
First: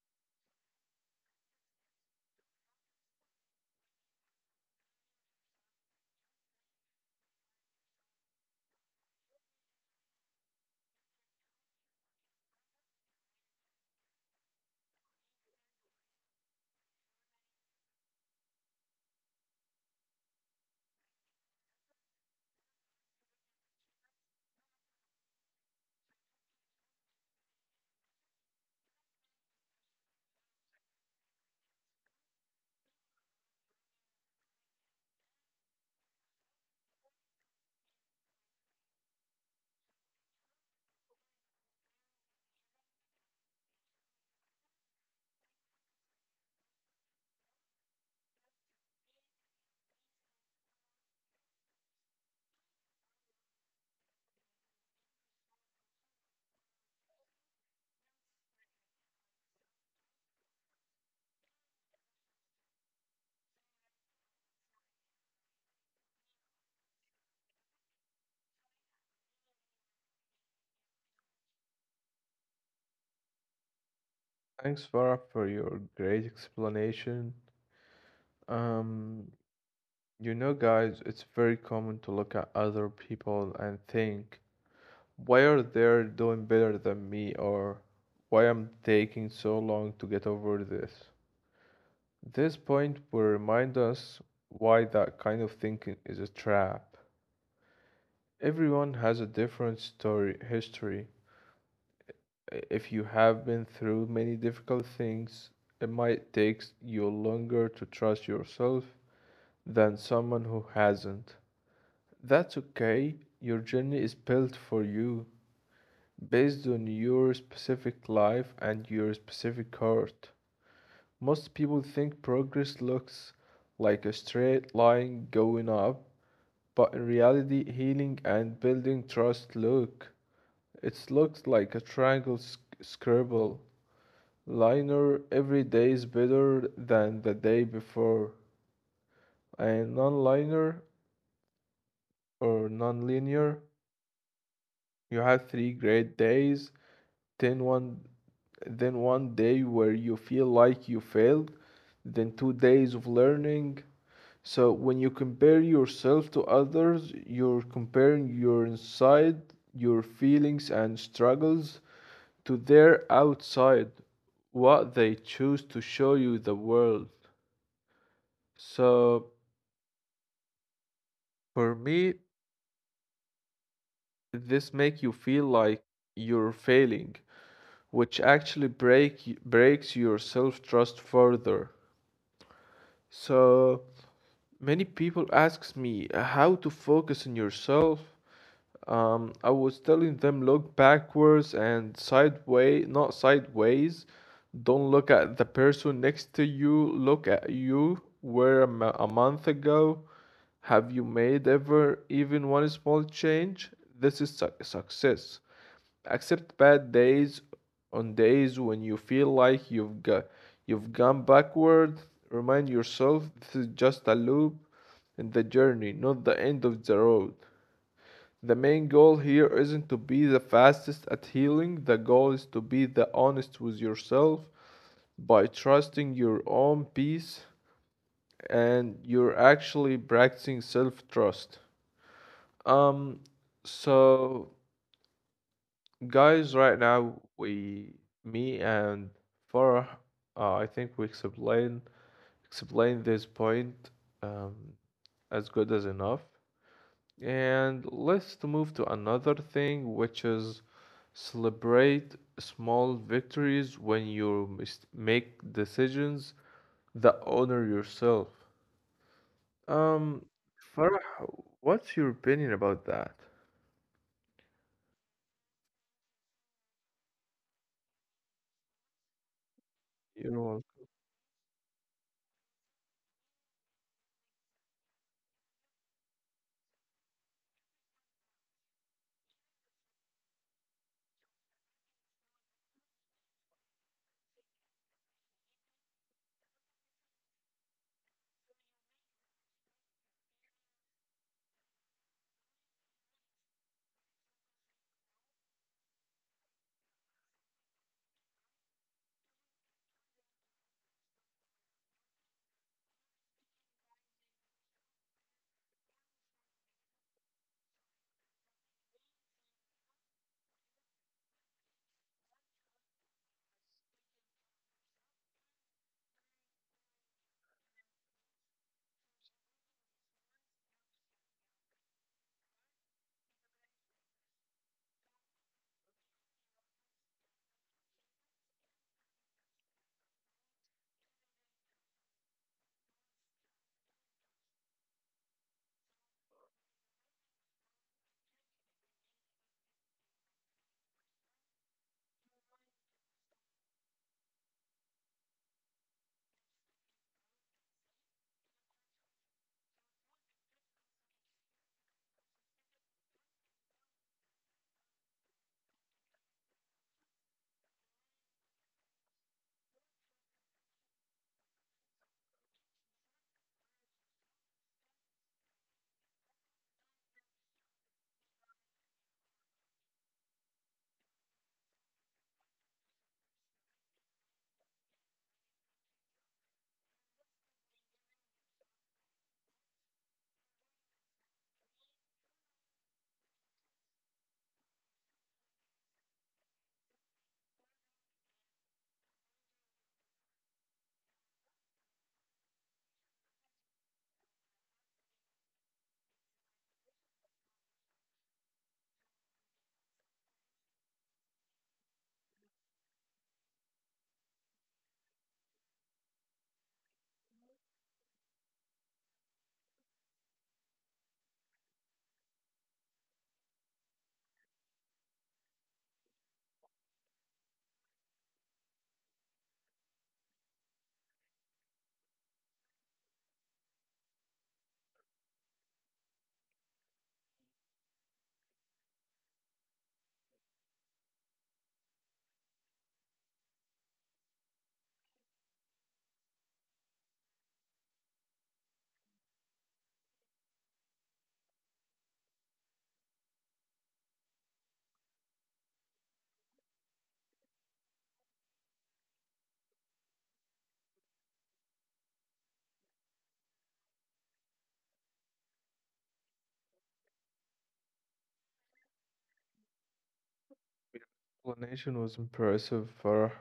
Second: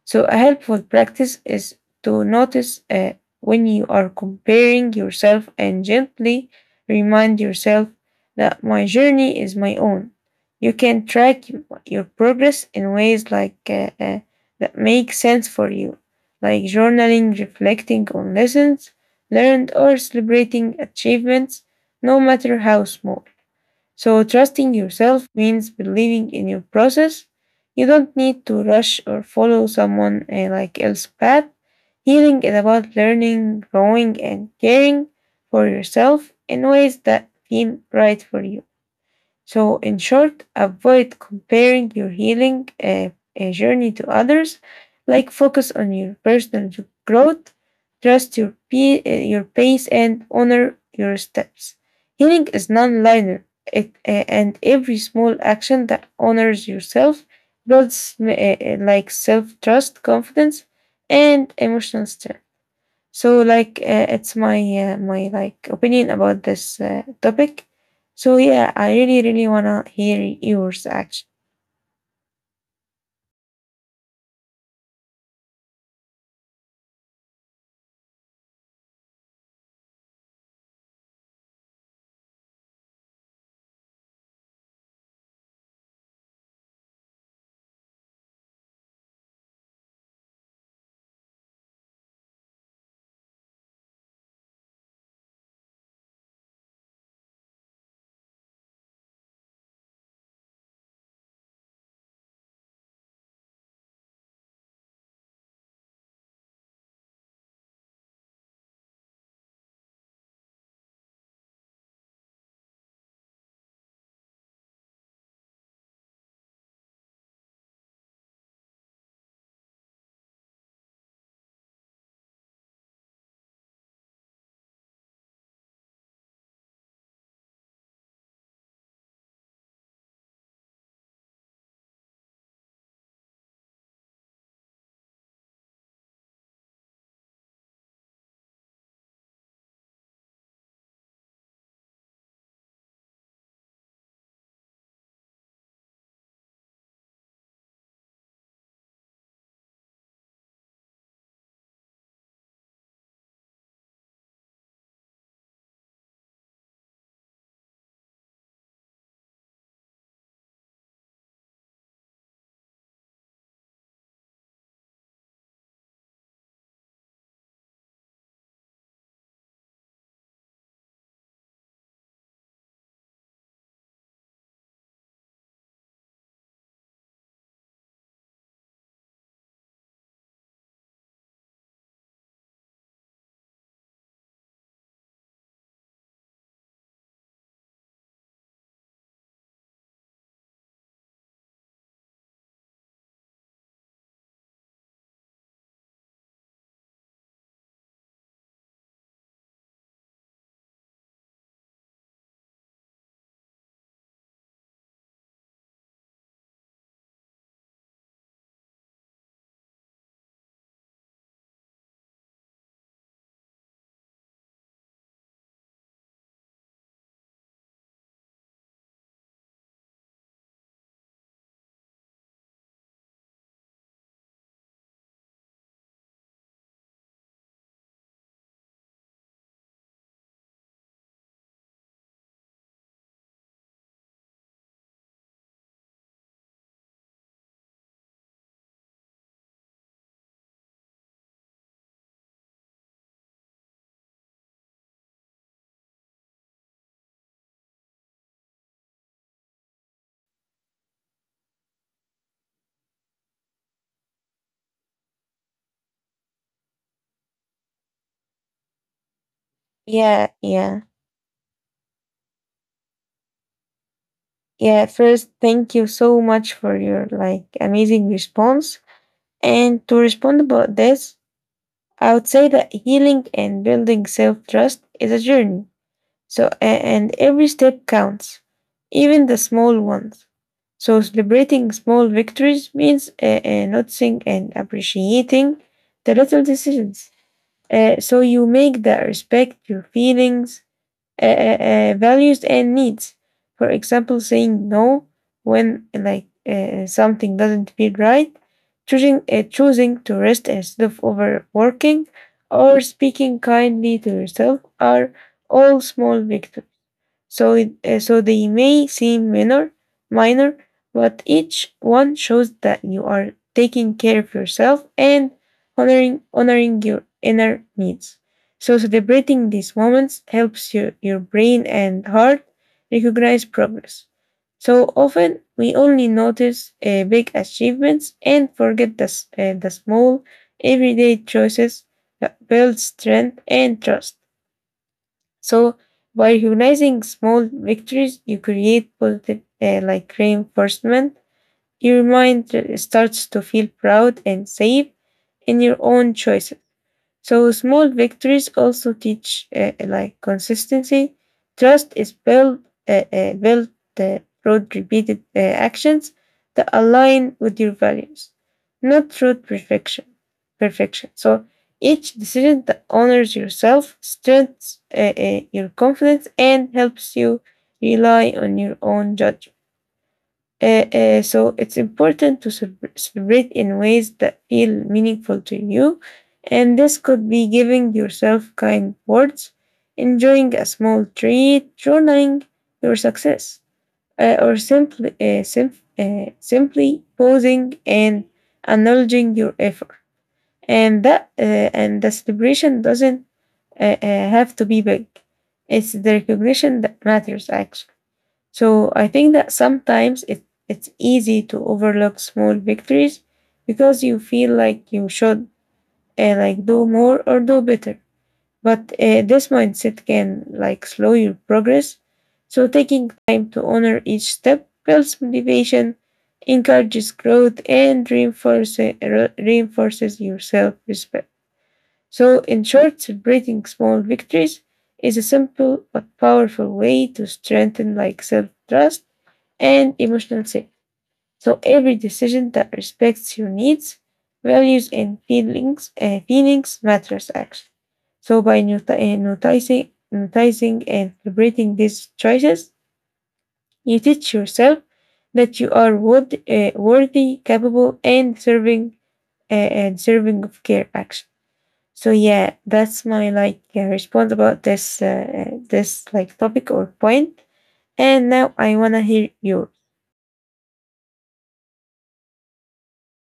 Speaker 1: So, a helpful practice is to notice when you are comparing yourself and gently remind yourself that my journey is my own. You can track your progress in ways like that make sense for you, like journaling, reflecting on lessons learned, or celebrating achievements, no matter how small. So, trusting yourself means believing in your process. You don't need to rush or follow someone like else's path. Healing is about learning, growing, and caring for yourself in ways that feel right for you. So, in short, avoid comparing your healing journey to others. Like, focus on your personal growth, trust your pace, and honor your steps. Healing is non linear, and every small action that honors yourself builds like self trust, confidence, and emotional strength. So, like, it's my my like opinion about this topic. So yeah, I really really wanna hear yours actually.
Speaker 2: Thanks, Farah, for your great explanation. Um, you know, guys, it's very common to look at other people and think why are they doing better than me or why I'm taking so long to get over this. This point will remind us why that kind of thinking is a trap. Everyone has a different story history. If you have been through many difficult things, it might take you longer to trust yourself than someone who hasn't. That's okay. Your journey is built for you, based on your specific life and your specific heart. Most people think progress looks like a straight line going up, but in reality, healing and building trust look. It looks like a triangle scribble. Liner, every day is better than the day before, and non-liner or non-linear, you have three great days, then one, then 1 day where you feel like you failed, then 2 days of learning. So when you compare yourself to others, you're comparing your inside, your feelings and struggles, to their outside, what they choose to show you the world. So for me, this make you feel like you're failing, which actually breaks your self-trust further. So many people asks me how to focus on yourself. I was telling them look backwards and sideways, not sideways. Don't look at the person next to you. Look at you. Where a month ago, have you made ever even one small change? This is success. Accept bad days on days when you feel like you've gone backward. Remind yourself this is just a loop in the journey, not the end of the road. The main goal here isn't to be the fastest at healing. The goal is to be the honest with yourself by trusting your own peace, and you're actually practicing self-trust. Um so Guys, right now we, me and Farah, I think we explain this point um, as good as enough. And let's to move to another thing, which is celebrate small victories when you make decisions that honor yourself. Um,
Speaker 1: Yeah, yeah,
Speaker 2: Farah, what's your opinion about that?
Speaker 1: yeah. First, thank you so much for your like amazing response. And to
Speaker 2: You
Speaker 1: respond
Speaker 2: know,
Speaker 1: about this, I would say that healing and building self trust is a journey. So, and every step counts, even the small ones. So, celebrating small victories means noticing and appreciating the little decisions. So, you make that respect your feelings, uh, uh, values, and needs. For example, saying no when like something doesn't feel right, choosing to rest instead of overworking, or speaking kindly to yourself are all small victories. So, so they may seem minor, but each one shows that you are taking care of yourself and honoring your inner needs. So celebrating these moments helps your brain and heart recognize progress. So often we only notice big achievements and forget the small everyday choices that build strength and trust. So by humanizing small victories, you create positive like reinforcement. Your mind starts to feel proud and safe in your own choices. So small victories also teach like consistency. Trust is built uh, uh, built through repeated actions that align with your values, not through perfection. So each decision that honors yourself strengthens your confidence and helps you rely on your own judgment. So it's important to celebrate in ways that feel meaningful to you. And this could be giving yourself kind words, enjoying a small treat, journaling your success, or simply, simply pausing and acknowledging your effort. And that uh, and the celebration doesn't have to be big. It's the recognition that matters, actually. So I think that sometimes it's easy to overlook small victories because you feel like you should like do more or do better. But this mindset can like slow your progress. So taking time to honor each step builds motivation, encourages growth, and reinforces your self respect. So in short, celebrating small victories is a simple but powerful way to strengthen like self trust and emotional safety. So every decision that respects your needs, values, and feelings matters actually. So by noticing and celebrating these choices, you teach yourself that you are worthy, capable, and uh, serving of care action. So yeah, that's my like response about this this like topic or point. And now I wanna hear yours.
Speaker 2: your explanation was impressive, Farah.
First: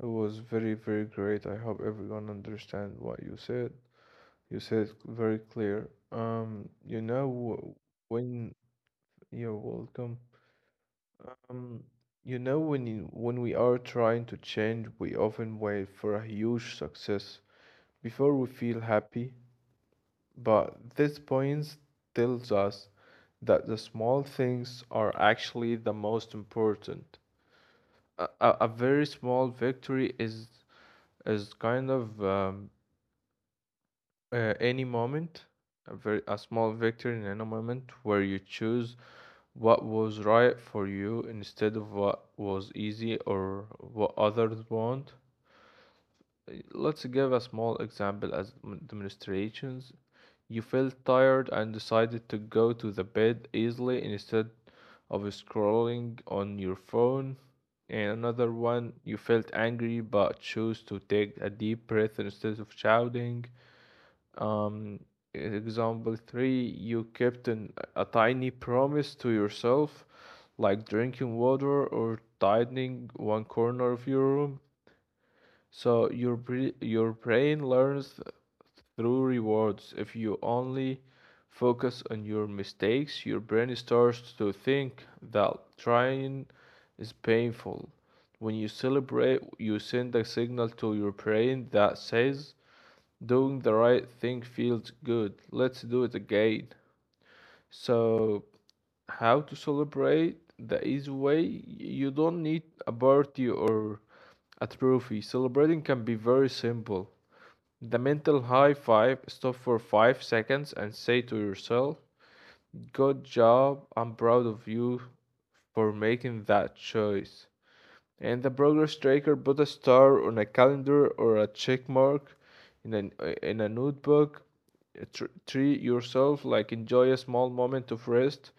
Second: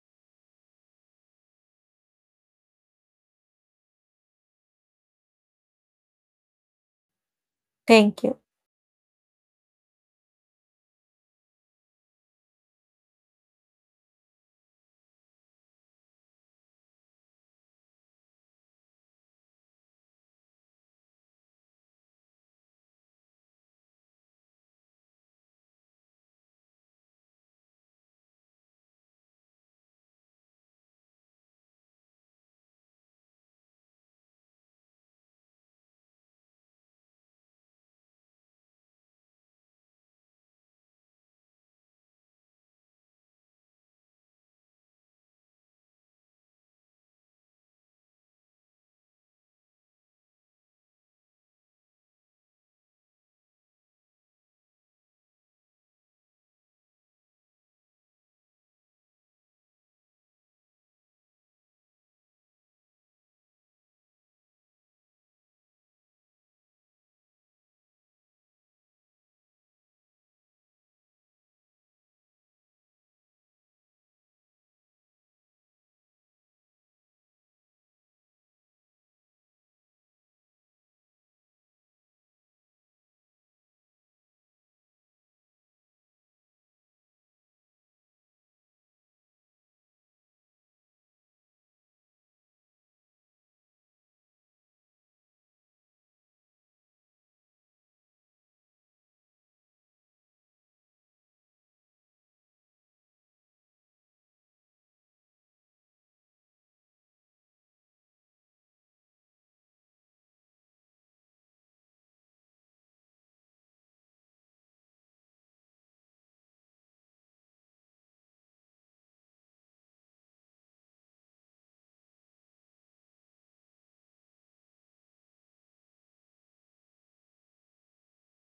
Speaker 2: It was very, very great. I hope everyone understand what you said. You said it very clear. You know, w-
Speaker 1: Thank you.
Speaker 2: when you're welcome. Um, you know, when when we are trying to change, we often wait for a huge success before we feel happy. But this point tells us that the small things are actually the most important. A very small victory is kind of any moment, a small victory in any moment where you choose what was right for you instead of what was easy or what others want. Let's give a small example as demonstrations. You felt tired and decided to go to the bed easily instead of scrolling on your phone. And another one, you felt angry but chose to take a deep breath instead of shouting. Um, Example three, you a tiny promise to yourself, like drinking water or tidying one corner of your room. So your your brain learns through rewards. If you only focus on your mistakes, your brain starts to think that trying is painful. When you celebrate, you send a signal to your brain that says, doing the right thing feels good. Let's do it again. So, how to celebrate the easy way? You don't need a party or a trophy. Celebrating can be very simple. The mental high five, stop for 5 seconds and say to yourself, good job, I'm proud of you for making that choice. And the progress tracker, put a star on a calendar or a check mark in a notebook. Treat yourself, like enjoy a small moment of rest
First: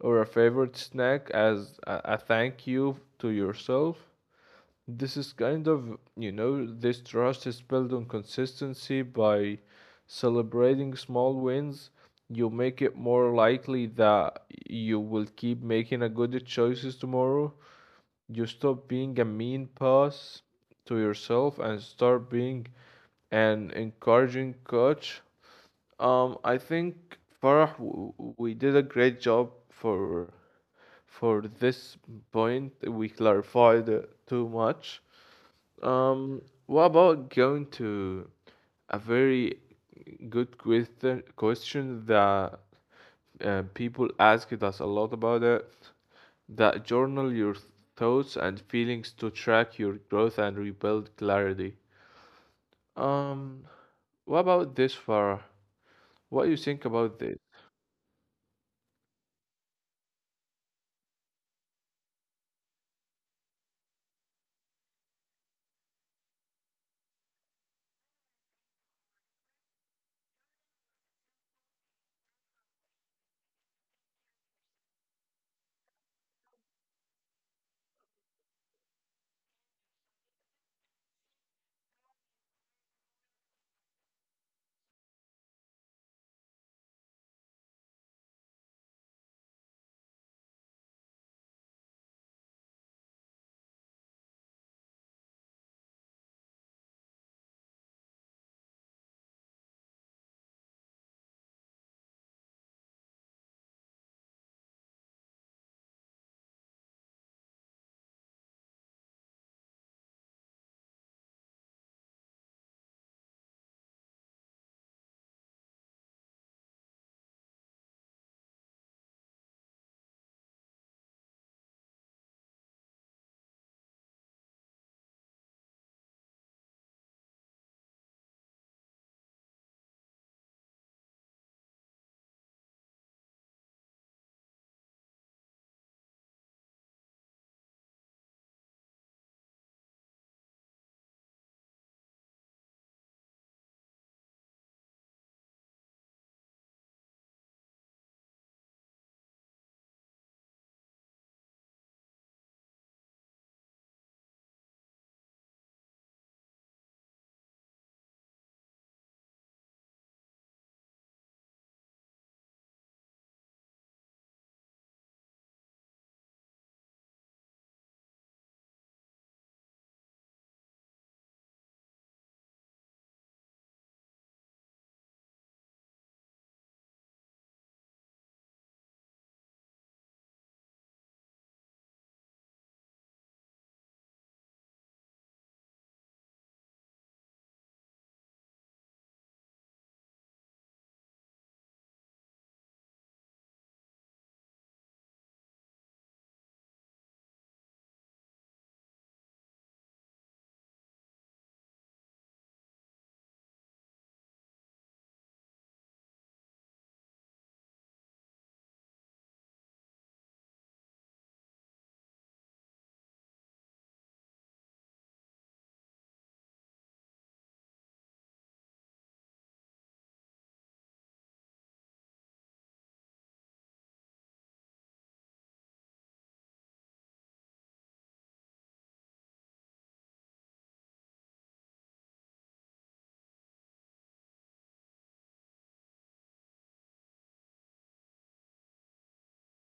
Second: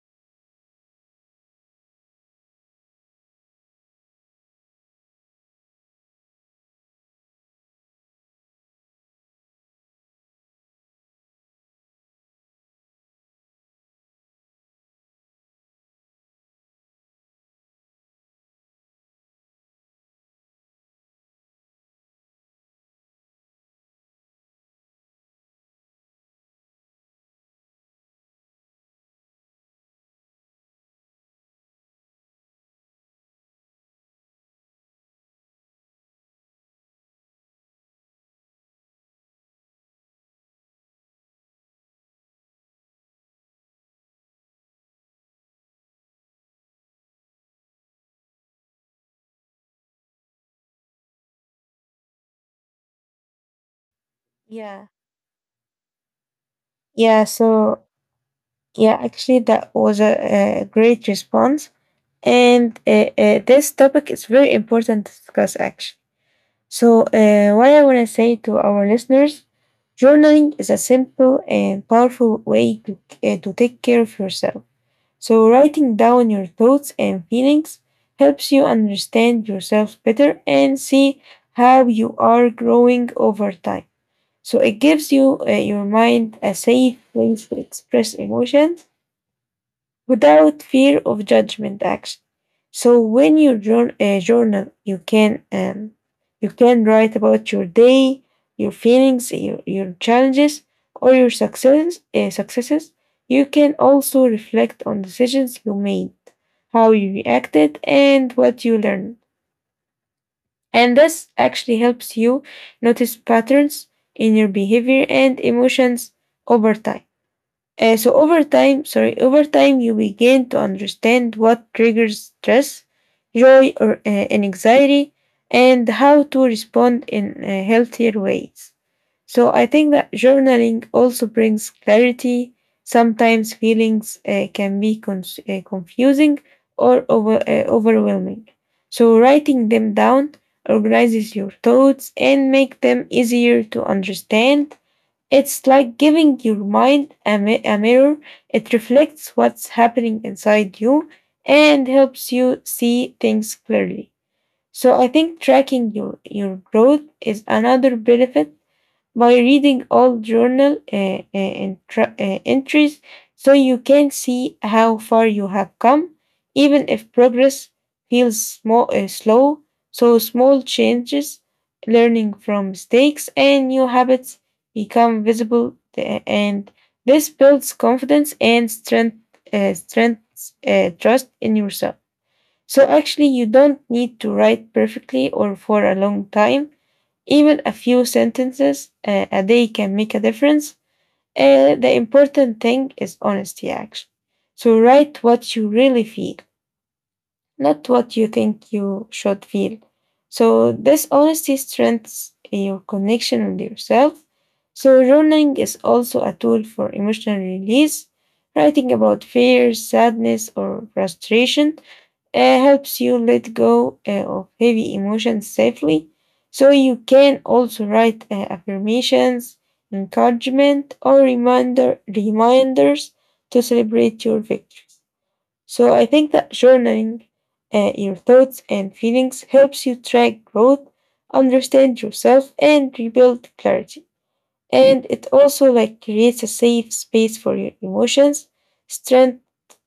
Speaker 2: or a favorite snack as a thank you to yourself. This is kind of, you know, this trust is built on consistency by celebrating small wins. You make it more likely that you will keep making a good choices tomorrow. You stop being a mean boss to yourself and start being an encouraging coach. I think Farah, we did a great job for this point. We clarified it too much. What about going to a very good question that people asked us a lot about it? That journal your thoughts and feelings to track your growth and rebuild clarity. Um, what
Speaker 1: Yeah.
Speaker 2: about this, Farah? What do you think
Speaker 1: Yeah,
Speaker 2: about this?
Speaker 1: so yeah, actually, that was a great response. And This topic is very important to discuss, actually. So, what I want to say to our listeners, journaling is a simple and powerful way to take care of yourself. So, writing down your thoughts and feelings helps you understand yourself better and see how you are growing over time. So it gives you your mind a safe place to express emotions without fear of judgment action. So when you journal, you can write about your day, your feelings, your challenges, or your successes. You can also reflect on decisions you made, how you reacted, and what you learned. And this actually helps you notice patterns in your behavior and emotions over time. Over time you begin to understand what triggers stress, joy, or anxiety, and how to respond in healthier ways. So I think that journaling also brings clarity. Sometimes feelings can be confusing or overwhelming. So writing them down organizes your thoughts and make them easier to understand. It's like giving your mind a mirror. It reflects what's happening inside you and helps you see things clearly. So I think tracking your growth is another benefit by reading old journal entries, so you can see how far you have come, even if progress feels slow. So small changes, learning from mistakes, and new habits become visible, and this builds confidence and trust in yourself. So actually, you don't need to write perfectly or for a long time. Even a few sentences a day can make a difference. The important thing is honesty, actually. So write what you really feel, not what you think you should feel. So this honesty strengthens your connection with yourself. So journaling is also a tool for emotional release. Writing about fears, sadness, or frustration helps you let go of heavy emotions safely. So you can also write affirmations, encouragement, or reminders to celebrate your victories. So I think that journaling your thoughts and feelings helps you track growth, understand yourself, and rebuild clarity, and it also like creates a safe space for your emotions, strength,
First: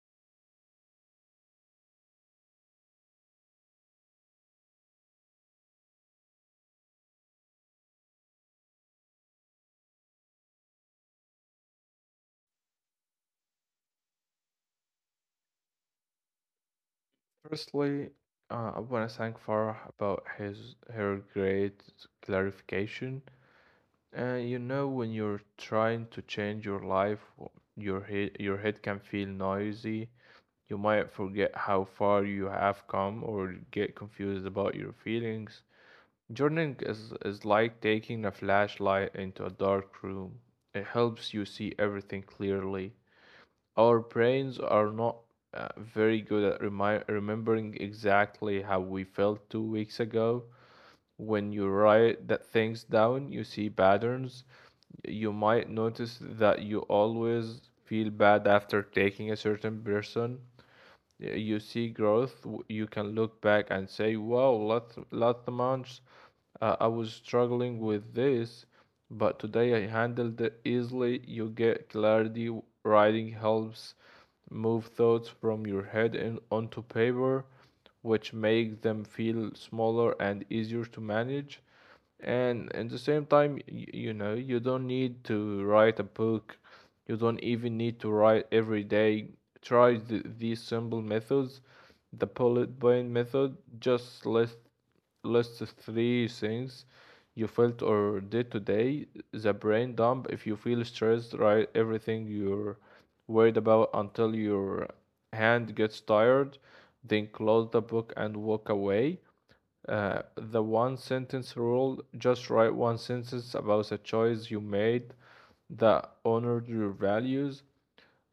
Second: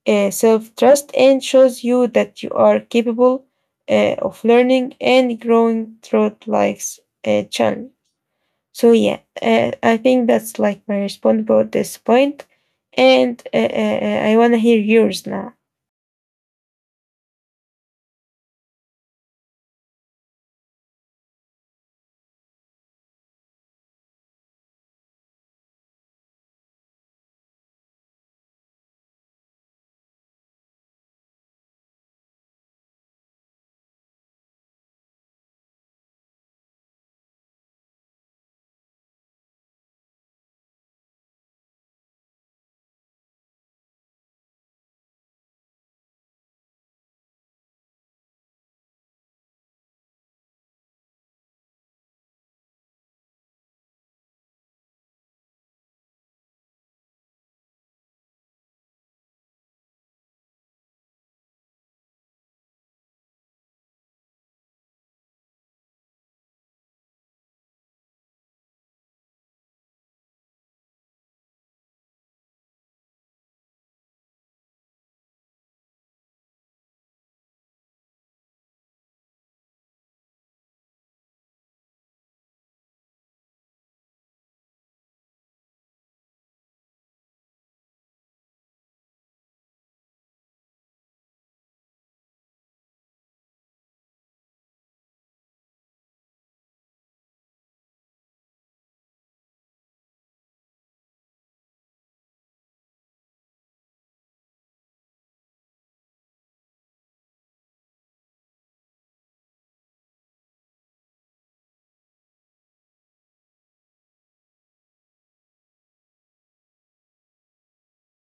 Speaker 1: self-trust, and shows you that you are capable of learning and growing throughout life's journey. So yeah, I think that's like my response about this point, and I want to hear yours now.
Speaker 2: Firstly, I want to thank Farah about his her great clarification. You know, when you're trying to change your life, your head can feel noisy. You might forget how far you have come or get confused about your feelings. Journaling is like taking a flashlight into a dark room. It helps you see everything clearly. Our brains are not very good at remembering exactly how we felt 2 weeks ago. When you write that things down, you see patterns. You might notice that you always feel bad after taking a certain person. You see growth. You can look back and say, "Wow, last month I was struggling with this, but today I handled it easily." You get clarity. Writing helps move thoughts from your head and onto paper, which makes them feel smaller and easier to manage. And at the same time, you know, you don't need to write a book. You don't even need to write every day. Try th these simple methods, the bullet point method. Just list the three things you felt or did today. The brain dump. If you feel stressed, write everything you're worried about until your hand gets tired. Then close the book and walk away. The one sentence rule, just write one sentence about a choice you made that honored your values.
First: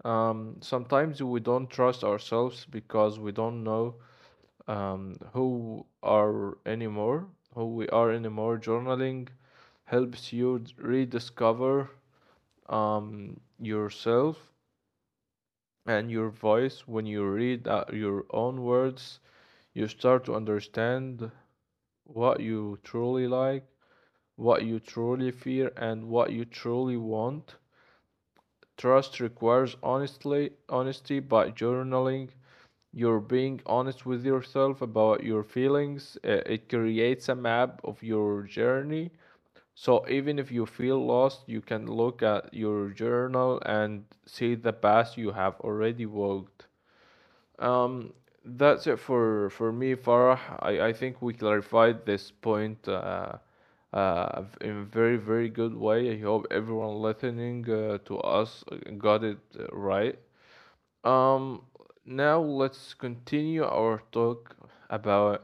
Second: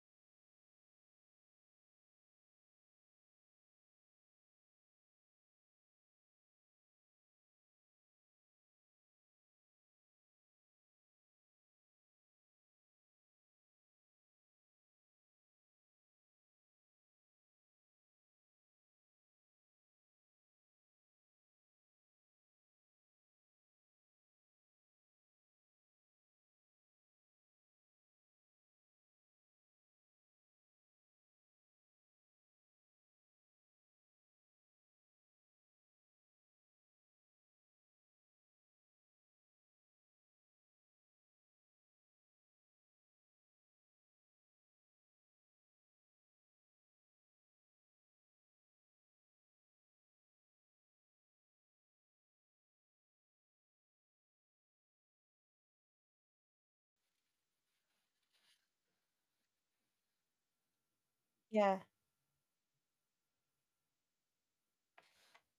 Speaker 2: Sometimes we don't trust ourselves because we don't know um, who are anymore, who we are anymore. Journaling helps you rediscover yourself and your voice. When you read your own words, you start to understand what you truly like, what you truly fear and what you truly want. Trust requires honestly honesty by journaling. You're being honest with yourself about your feelings. It creates a map of your journey. So even if you feel lost, you can look at your journal and see the path you have already walked. Um, that's it for me, Farah. I think we clarified this point in a very, very good way. I hope everyone listening to us got it right. Um,
Speaker 1: Yeah.
Speaker 2: Now let's continue our talk about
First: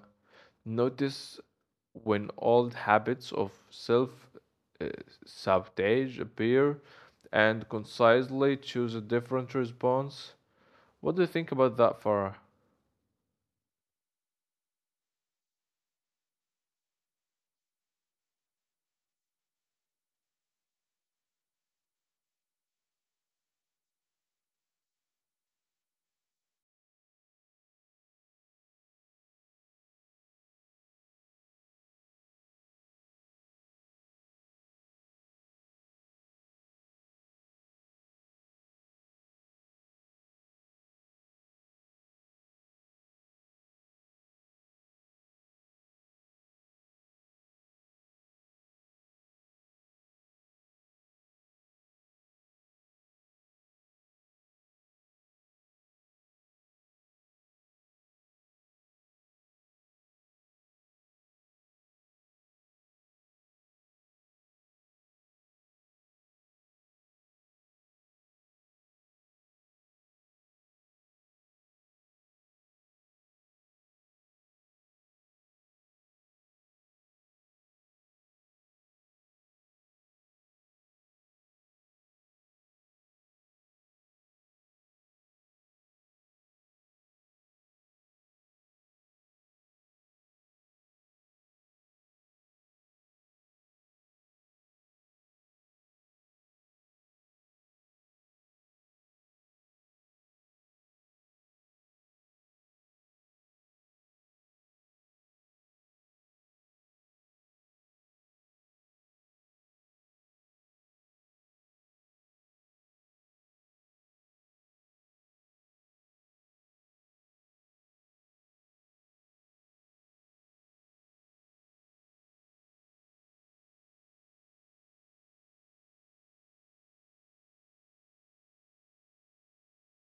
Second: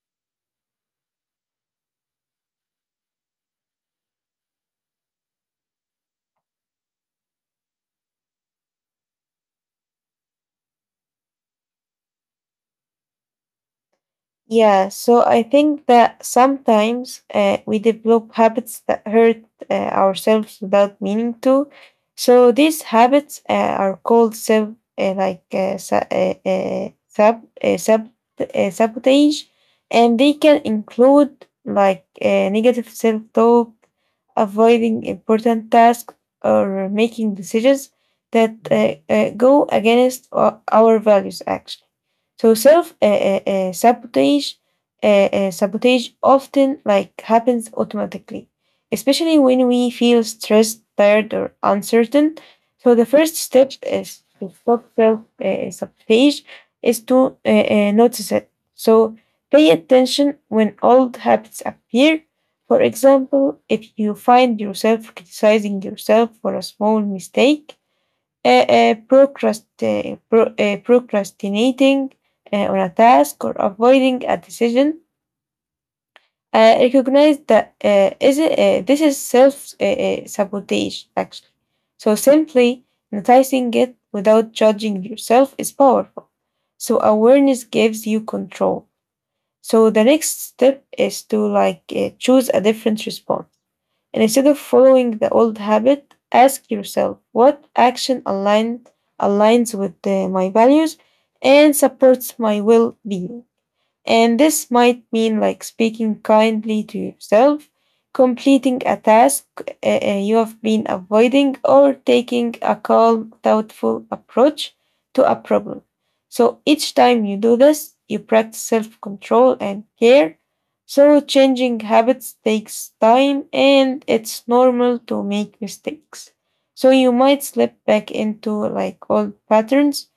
Speaker 2: notice when old habits of self uh, sabotage appear and concisely choose a different response. What do you think about that, Farah?
Speaker 1: Yeah, so I think that sometimes we develop habits that hurt ourselves without meaning to. So these habits are called self, like sa- sab, sab, sabotage, and they can include like negative self-talk, avoiding important tasks, or making decisions that go against our values, actually. So self uh, sabotage often like happens automatically, especially when we feel stressed, tired, or uncertain. So the first step is to stop self sabotage is to notice it. So pay attention when old habits appear. For example, if you find yourself criticizing yourself for a small mistake, procrastinating on a task, or avoiding a decision. Recognize that this is self sabotage, actually. So simply noticing it without judging yourself is powerful. So awareness gives you control. So the next step is to like choose a different response. And instead of following the old habit, ask yourself what aligns with my values and supports my well being. And this might mean like speaking kindly to yourself, completing a task you have been avoiding, or taking a calm, thoughtful approach to a problem. So each time you do this, you practice self control and care. So changing habits takes time and it's normal to make mistakes. So you might slip back into like old patterns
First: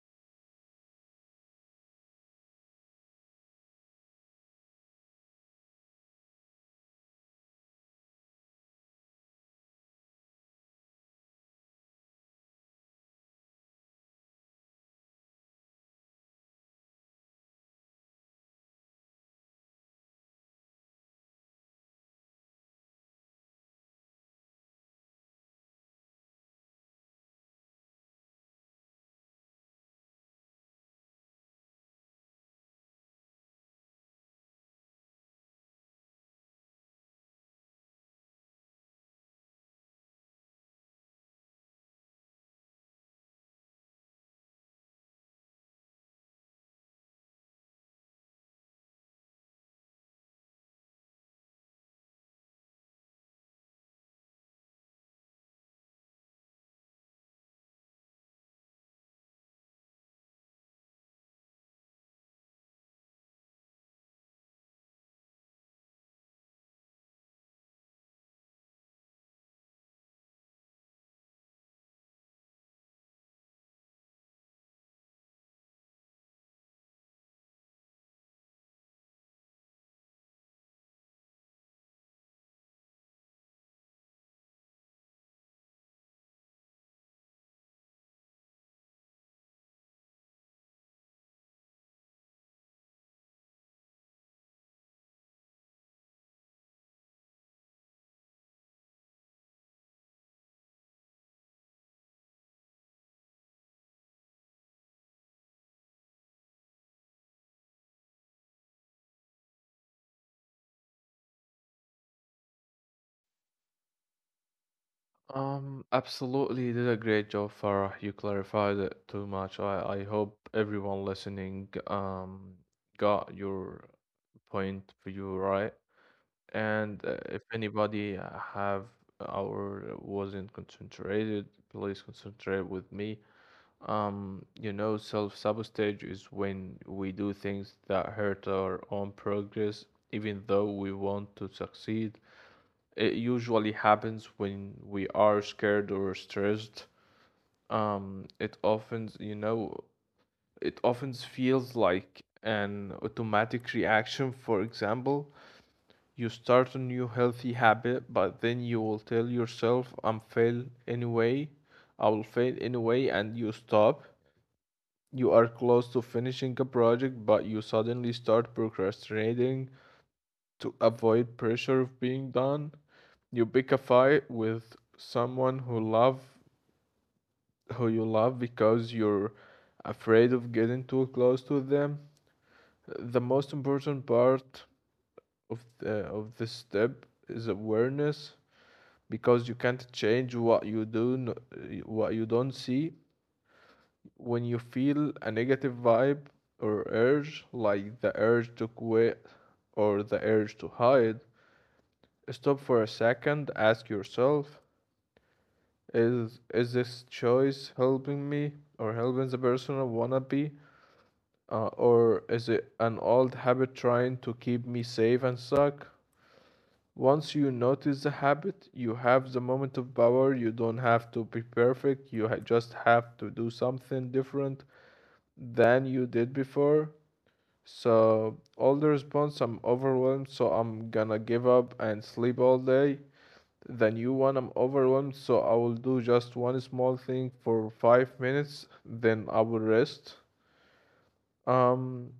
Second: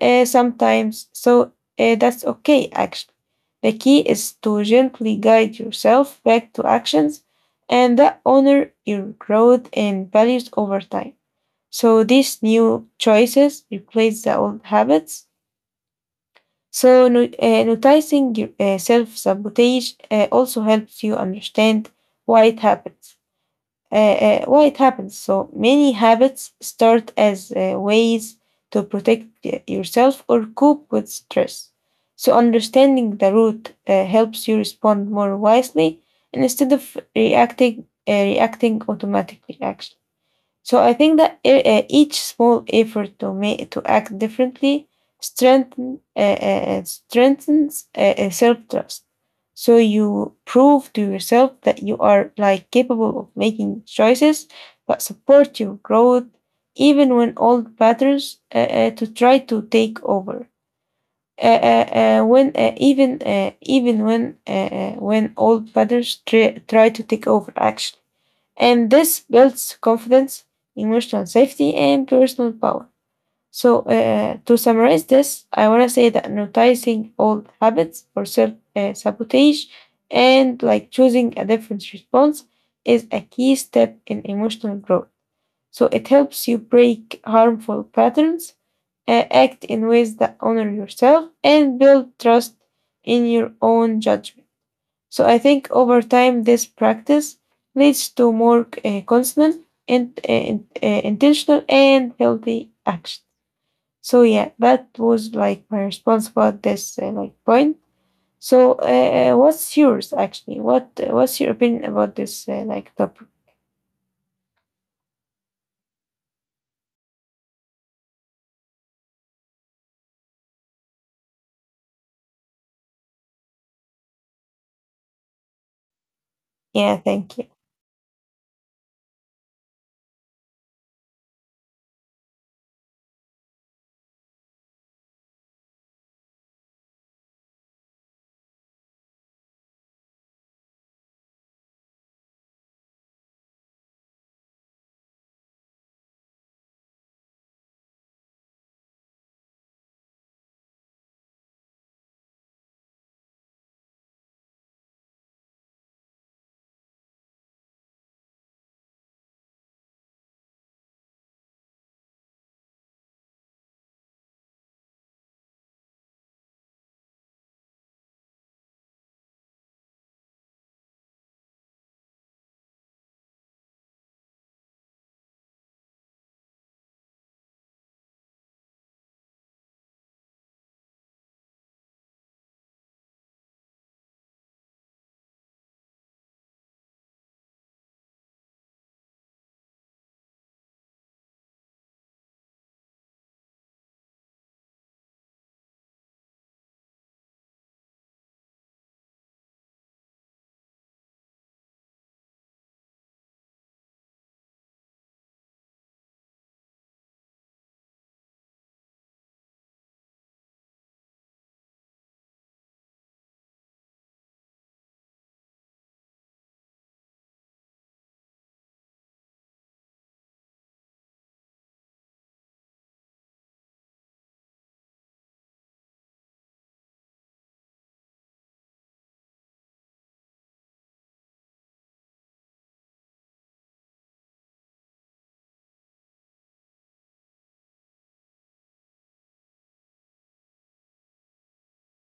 Speaker 1: sometimes, so that's okay, actually. The key is to gently guide yourself back to actions and that honor your growth and values over time. So these new choices replace the old habits. So noticing your self-sabotage also helps you understand why it happens. Why it happens? So many habits start as ways to protect yourself or cope with stress. So understanding the root helps you respond more wisely, and instead of reacting automatically, actually. So I think that each small effort to make to act differently strengthen uh, strengthens self trust. So you prove to yourself that you are like capable of making choices that support your growth, even when old patterns to try to take over. When even even when When old patterns try to take over, actually. And this builds confidence, emotional safety, and personal power. So, to summarize this, I want to say that noticing old habits or self sabotage and like choosing a different response is a key step in emotional growth. So it helps you break harmful patterns, act in ways that honor yourself, and build trust in your own judgment. So I think over time, this practice leads to more constant and intentional and healthy action. So yeah, that was like my response about this like point. So what's yours actually? What what's your opinion about this like topic?
Speaker 2: Absolutely, you did a great job, Farah. You clarified it too much. I hope everyone listening got your point for you right.
Speaker 1: Yeah,
Speaker 2: And
Speaker 1: thank
Speaker 2: if
Speaker 1: you.
Speaker 2: anybody have or wasn't concentrated, please concentrate with me. You know, self-sabotage is when we do things that hurt our own progress, even though we want to succeed. It usually happens when we are scared or stressed. It often, you know, it often feels like an automatic reaction. For example, you start a new healthy habit, but then you will tell yourself, I will fail anyway, and you stop. You are close to finishing a project, but you suddenly start procrastinating to avoid pressure of being done. You pick a fight with someone who you love because you're afraid of getting too close to them. The most important part of this step is awareness, because you can't change what what you don't see. When you feel a negative vibe or urge, like the urge to quit or the urge to hide, stop for a second, ask yourself, is this choice helping me or helping the person I wanna be? Or is it an old habit trying to keep me safe and stuck? Once you notice the habit, you have the moment of power. You don't have to be perfect. You ha just have to do something different than you did before. So all the response, I'm overwhelmed, so I'm gonna give up and sleep all day. The new one, I'm overwhelmed, so I will do just one small thing for 5 minutes, then I will rest. um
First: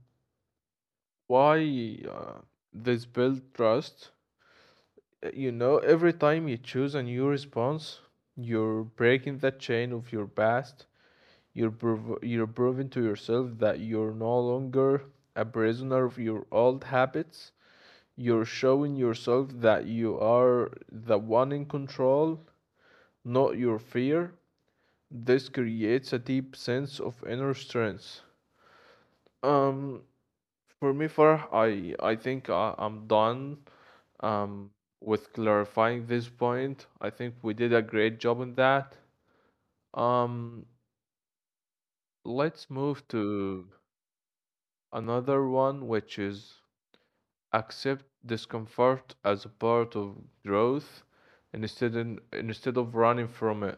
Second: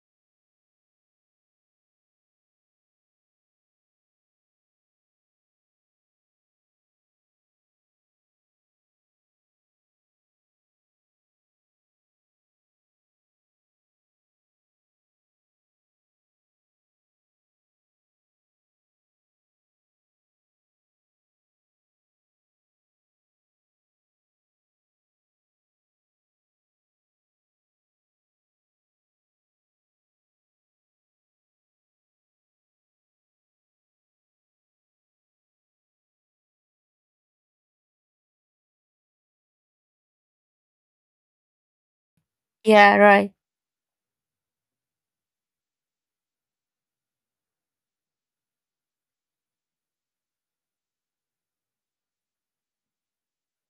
Speaker 2: why uh, this build trust? You know, every time you choose a new response, you're breaking that chain of your past. You're proving to yourself that you're no longer a prisoner of your old habits. You're showing yourself that you are the one in control, not your fear. This creates a deep sense of inner strength. Um, for me, Farah, I'm done um with clarifying this point. I think we did a great job on that. Um, let's
Speaker 1: Yeah,
Speaker 2: move
Speaker 1: right.
Speaker 2: to another one, which is accept discomfort as a part of growth instead of running from it.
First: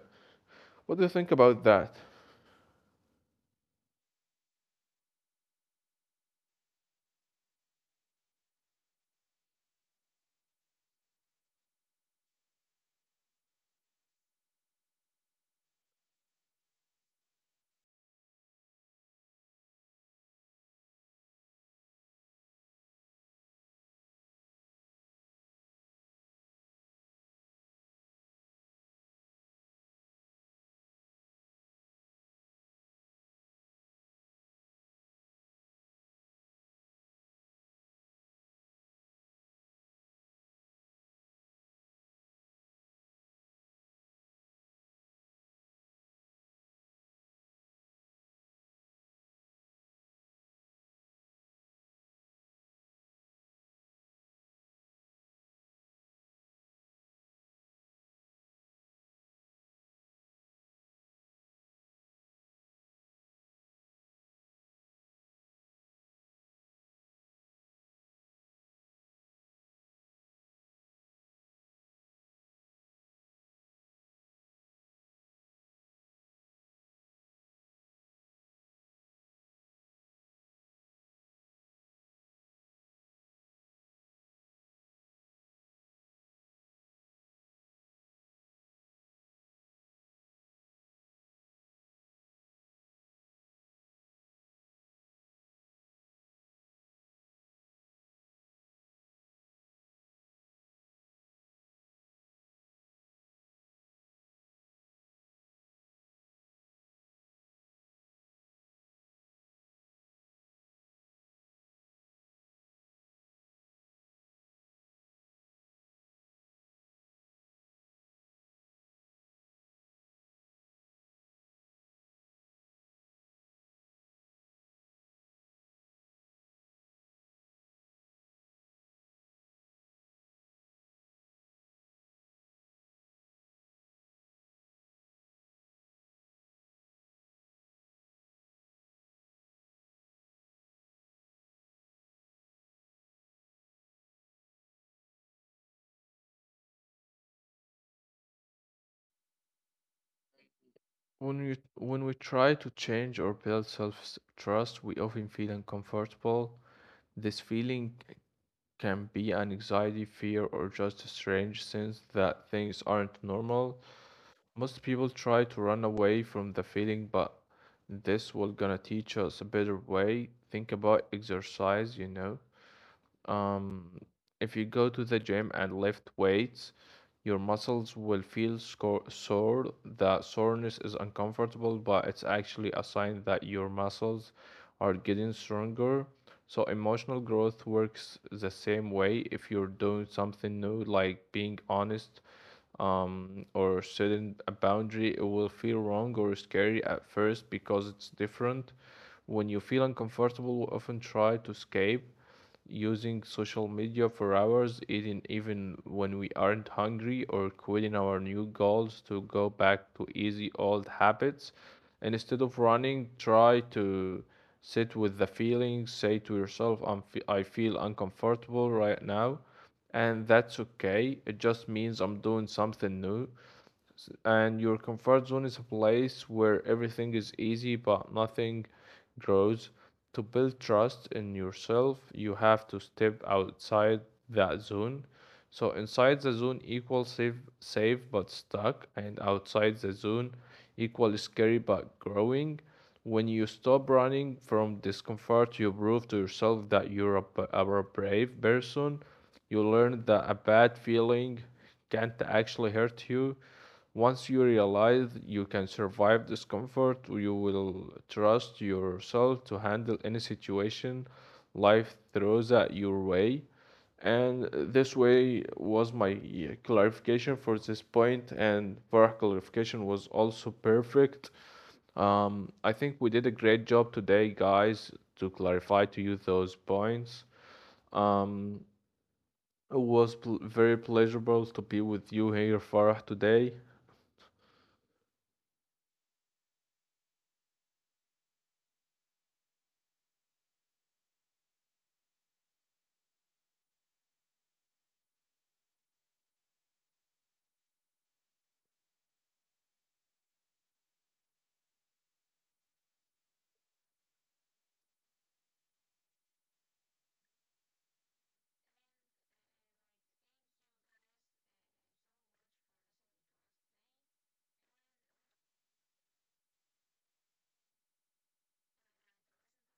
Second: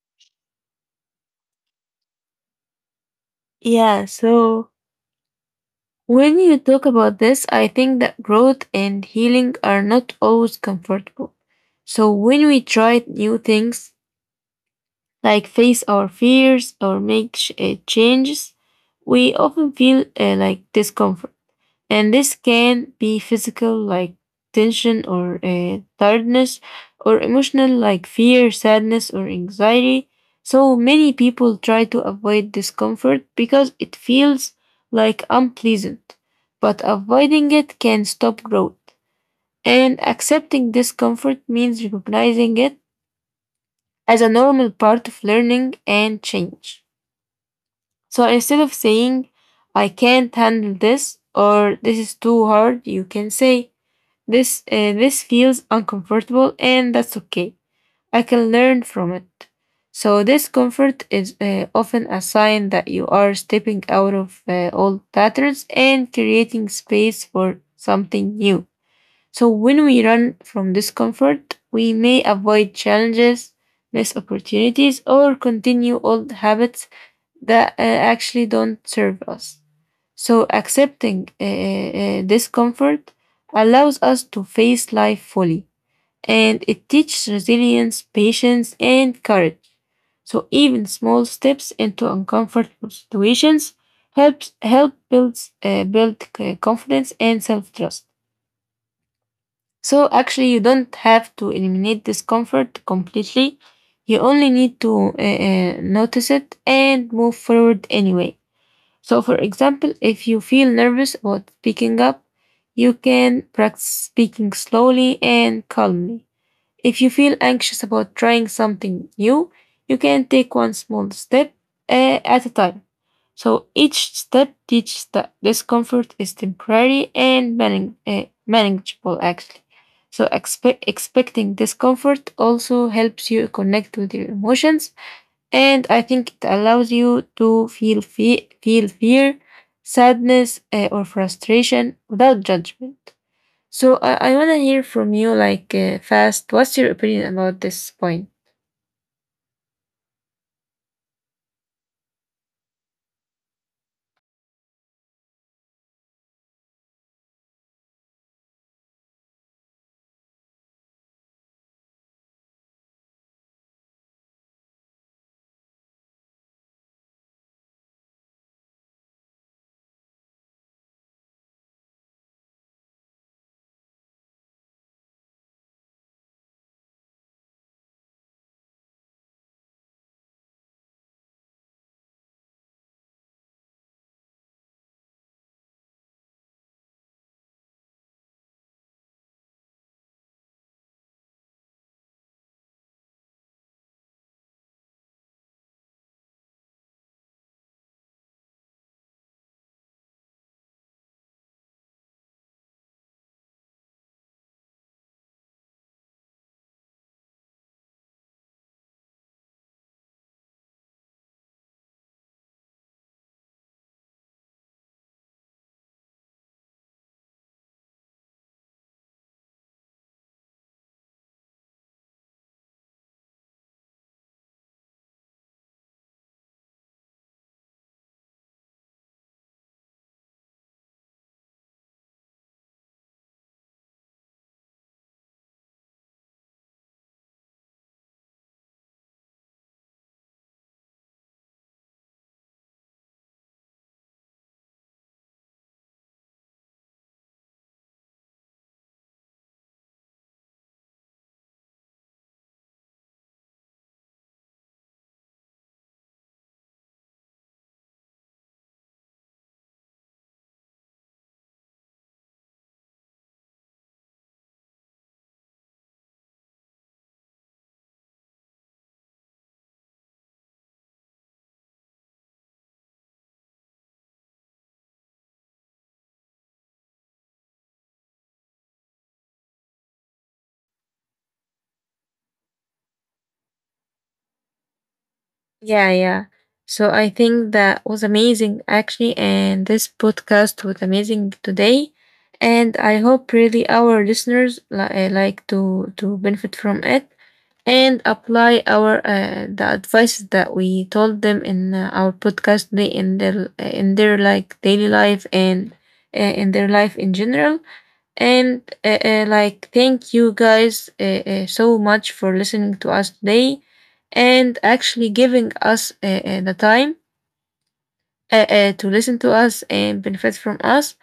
Speaker 2: What do you think about that?
Speaker 1: Yeah, so when you talk about this, I think that growth and healing are not always comfortable. So when we try new things, like face our fears or make changes, we often feel like discomfort. And this can be physical, like tension or tiredness, or emotional, like fear, sadness, or anxiety. So many people try to avoid discomfort because it feels like unpleasant. But avoiding it can stop growth. And accepting discomfort means recognizing it as a normal part of learning and change. So instead of saying, I can't handle this or this is too hard, you can say, this feels uncomfortable and that's okay. I can learn from it. So discomfort is often a sign that you are stepping out of old patterns and creating space for something new. So when we run from discomfort, we may avoid challenges, miss opportunities, or continue old habits that actually don't serve us. So accepting discomfort allows us to face life fully, and it teaches resilience, patience, and courage. So even small steps into uncomfortable situations help build confidence and self trust. So actually, you don't have to eliminate discomfort completely. You only need to notice it and move forward anyway. So, for example, if you feel nervous about speaking up, you can practice speaking slowly and calmly. If you feel anxious about trying something new, you can take one small step at a time. So each step teaches that discomfort is temporary and manageable, actually. So expecting discomfort also helps you connect with your emotions, and I think it allows you to feel fear, sadness, or frustration without judgment. So I want to hear from you, like fast. What's your opinion about this point?
Speaker 2: When we try to change or build self trust, we often feel uncomfortable. This feeling c- can be an anxiety, fear, or just a strange sense that things aren't normal. Most people try to run away from the feeling, but this will gonna teach us a better way. Think about exercise, you know. um, if you go to the gym and lift weights, your muscles will feel sore. The soreness is uncomfortable, but it's actually a sign that your muscles are getting stronger. So emotional growth works the same way. If you're doing something new, like being honest or setting a boundary, it will feel wrong or scary at first because it's different. When you feel uncomfortable, we often try to escape using social media for hours, eating even when we aren't hungry, or quitting our new goals to go back to easy old habits. And instead of running, try to sit with the feeling. Say to yourself, I feel uncomfortable right now, and that's okay. It just means I'm doing something new, and your comfort zone is a place where everything is easy but nothing grows. To build trust in yourself, you have to step outside that zone. So inside the zone equals safe, safe but stuck, and outside the zone equal scary but growing. When you stop running from discomfort, you prove to yourself that are a brave person. You learn that a bad feeling can't actually hurt you. Once you realize you can survive discomfort, you will trust yourself to handle any situation life throws at your way. And this way was my clarification for this point, and for clarification was also perfect. I think we did a great job today, guys, to clarify to you those points. Um, it was very pleasurable to be with you here, Farah, today.
Speaker 1: Yeah, yeah. So I think that was amazing, actually. And this podcast was amazing today. And I hope really our listeners like to benefit from it and apply our the advices that we told them in our podcast today in their in their like daily life and in their life in general. And like, thank you guys so much for listening to us today and actually giving us the time to listen to us and benefit from us.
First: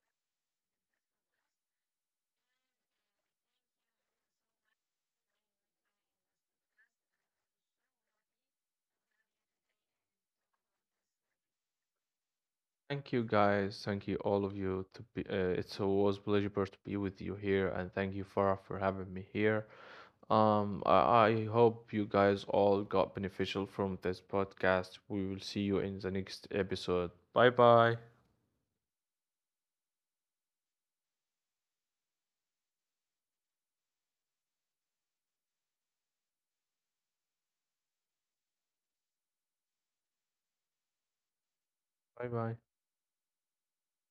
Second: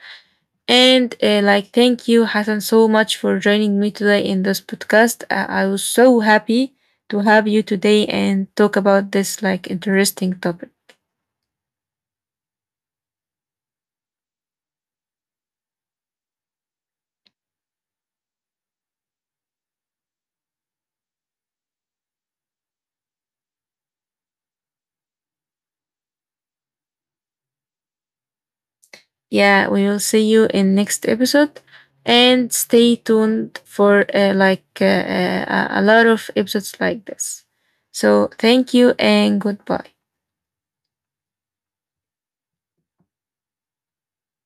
Speaker 1: And like, thank you, Hassan, so much for joining me today in this podcast. I was so happy to have you today and talk about this like interesting topic.
Speaker 2: Thank you, guys. Thank you, all of you. To be, it's always pleasurable to be with you here, and thank you, Farah, for having me here. Um, I, I hope you guys all got beneficial from this podcast. We will see you in the next episode. Bye bye.
Speaker 1: Yeah, we will see you in next episode and stay tuned for a lot of episodes like this. So thank you and goodbye.
Speaker 2: Bye bye.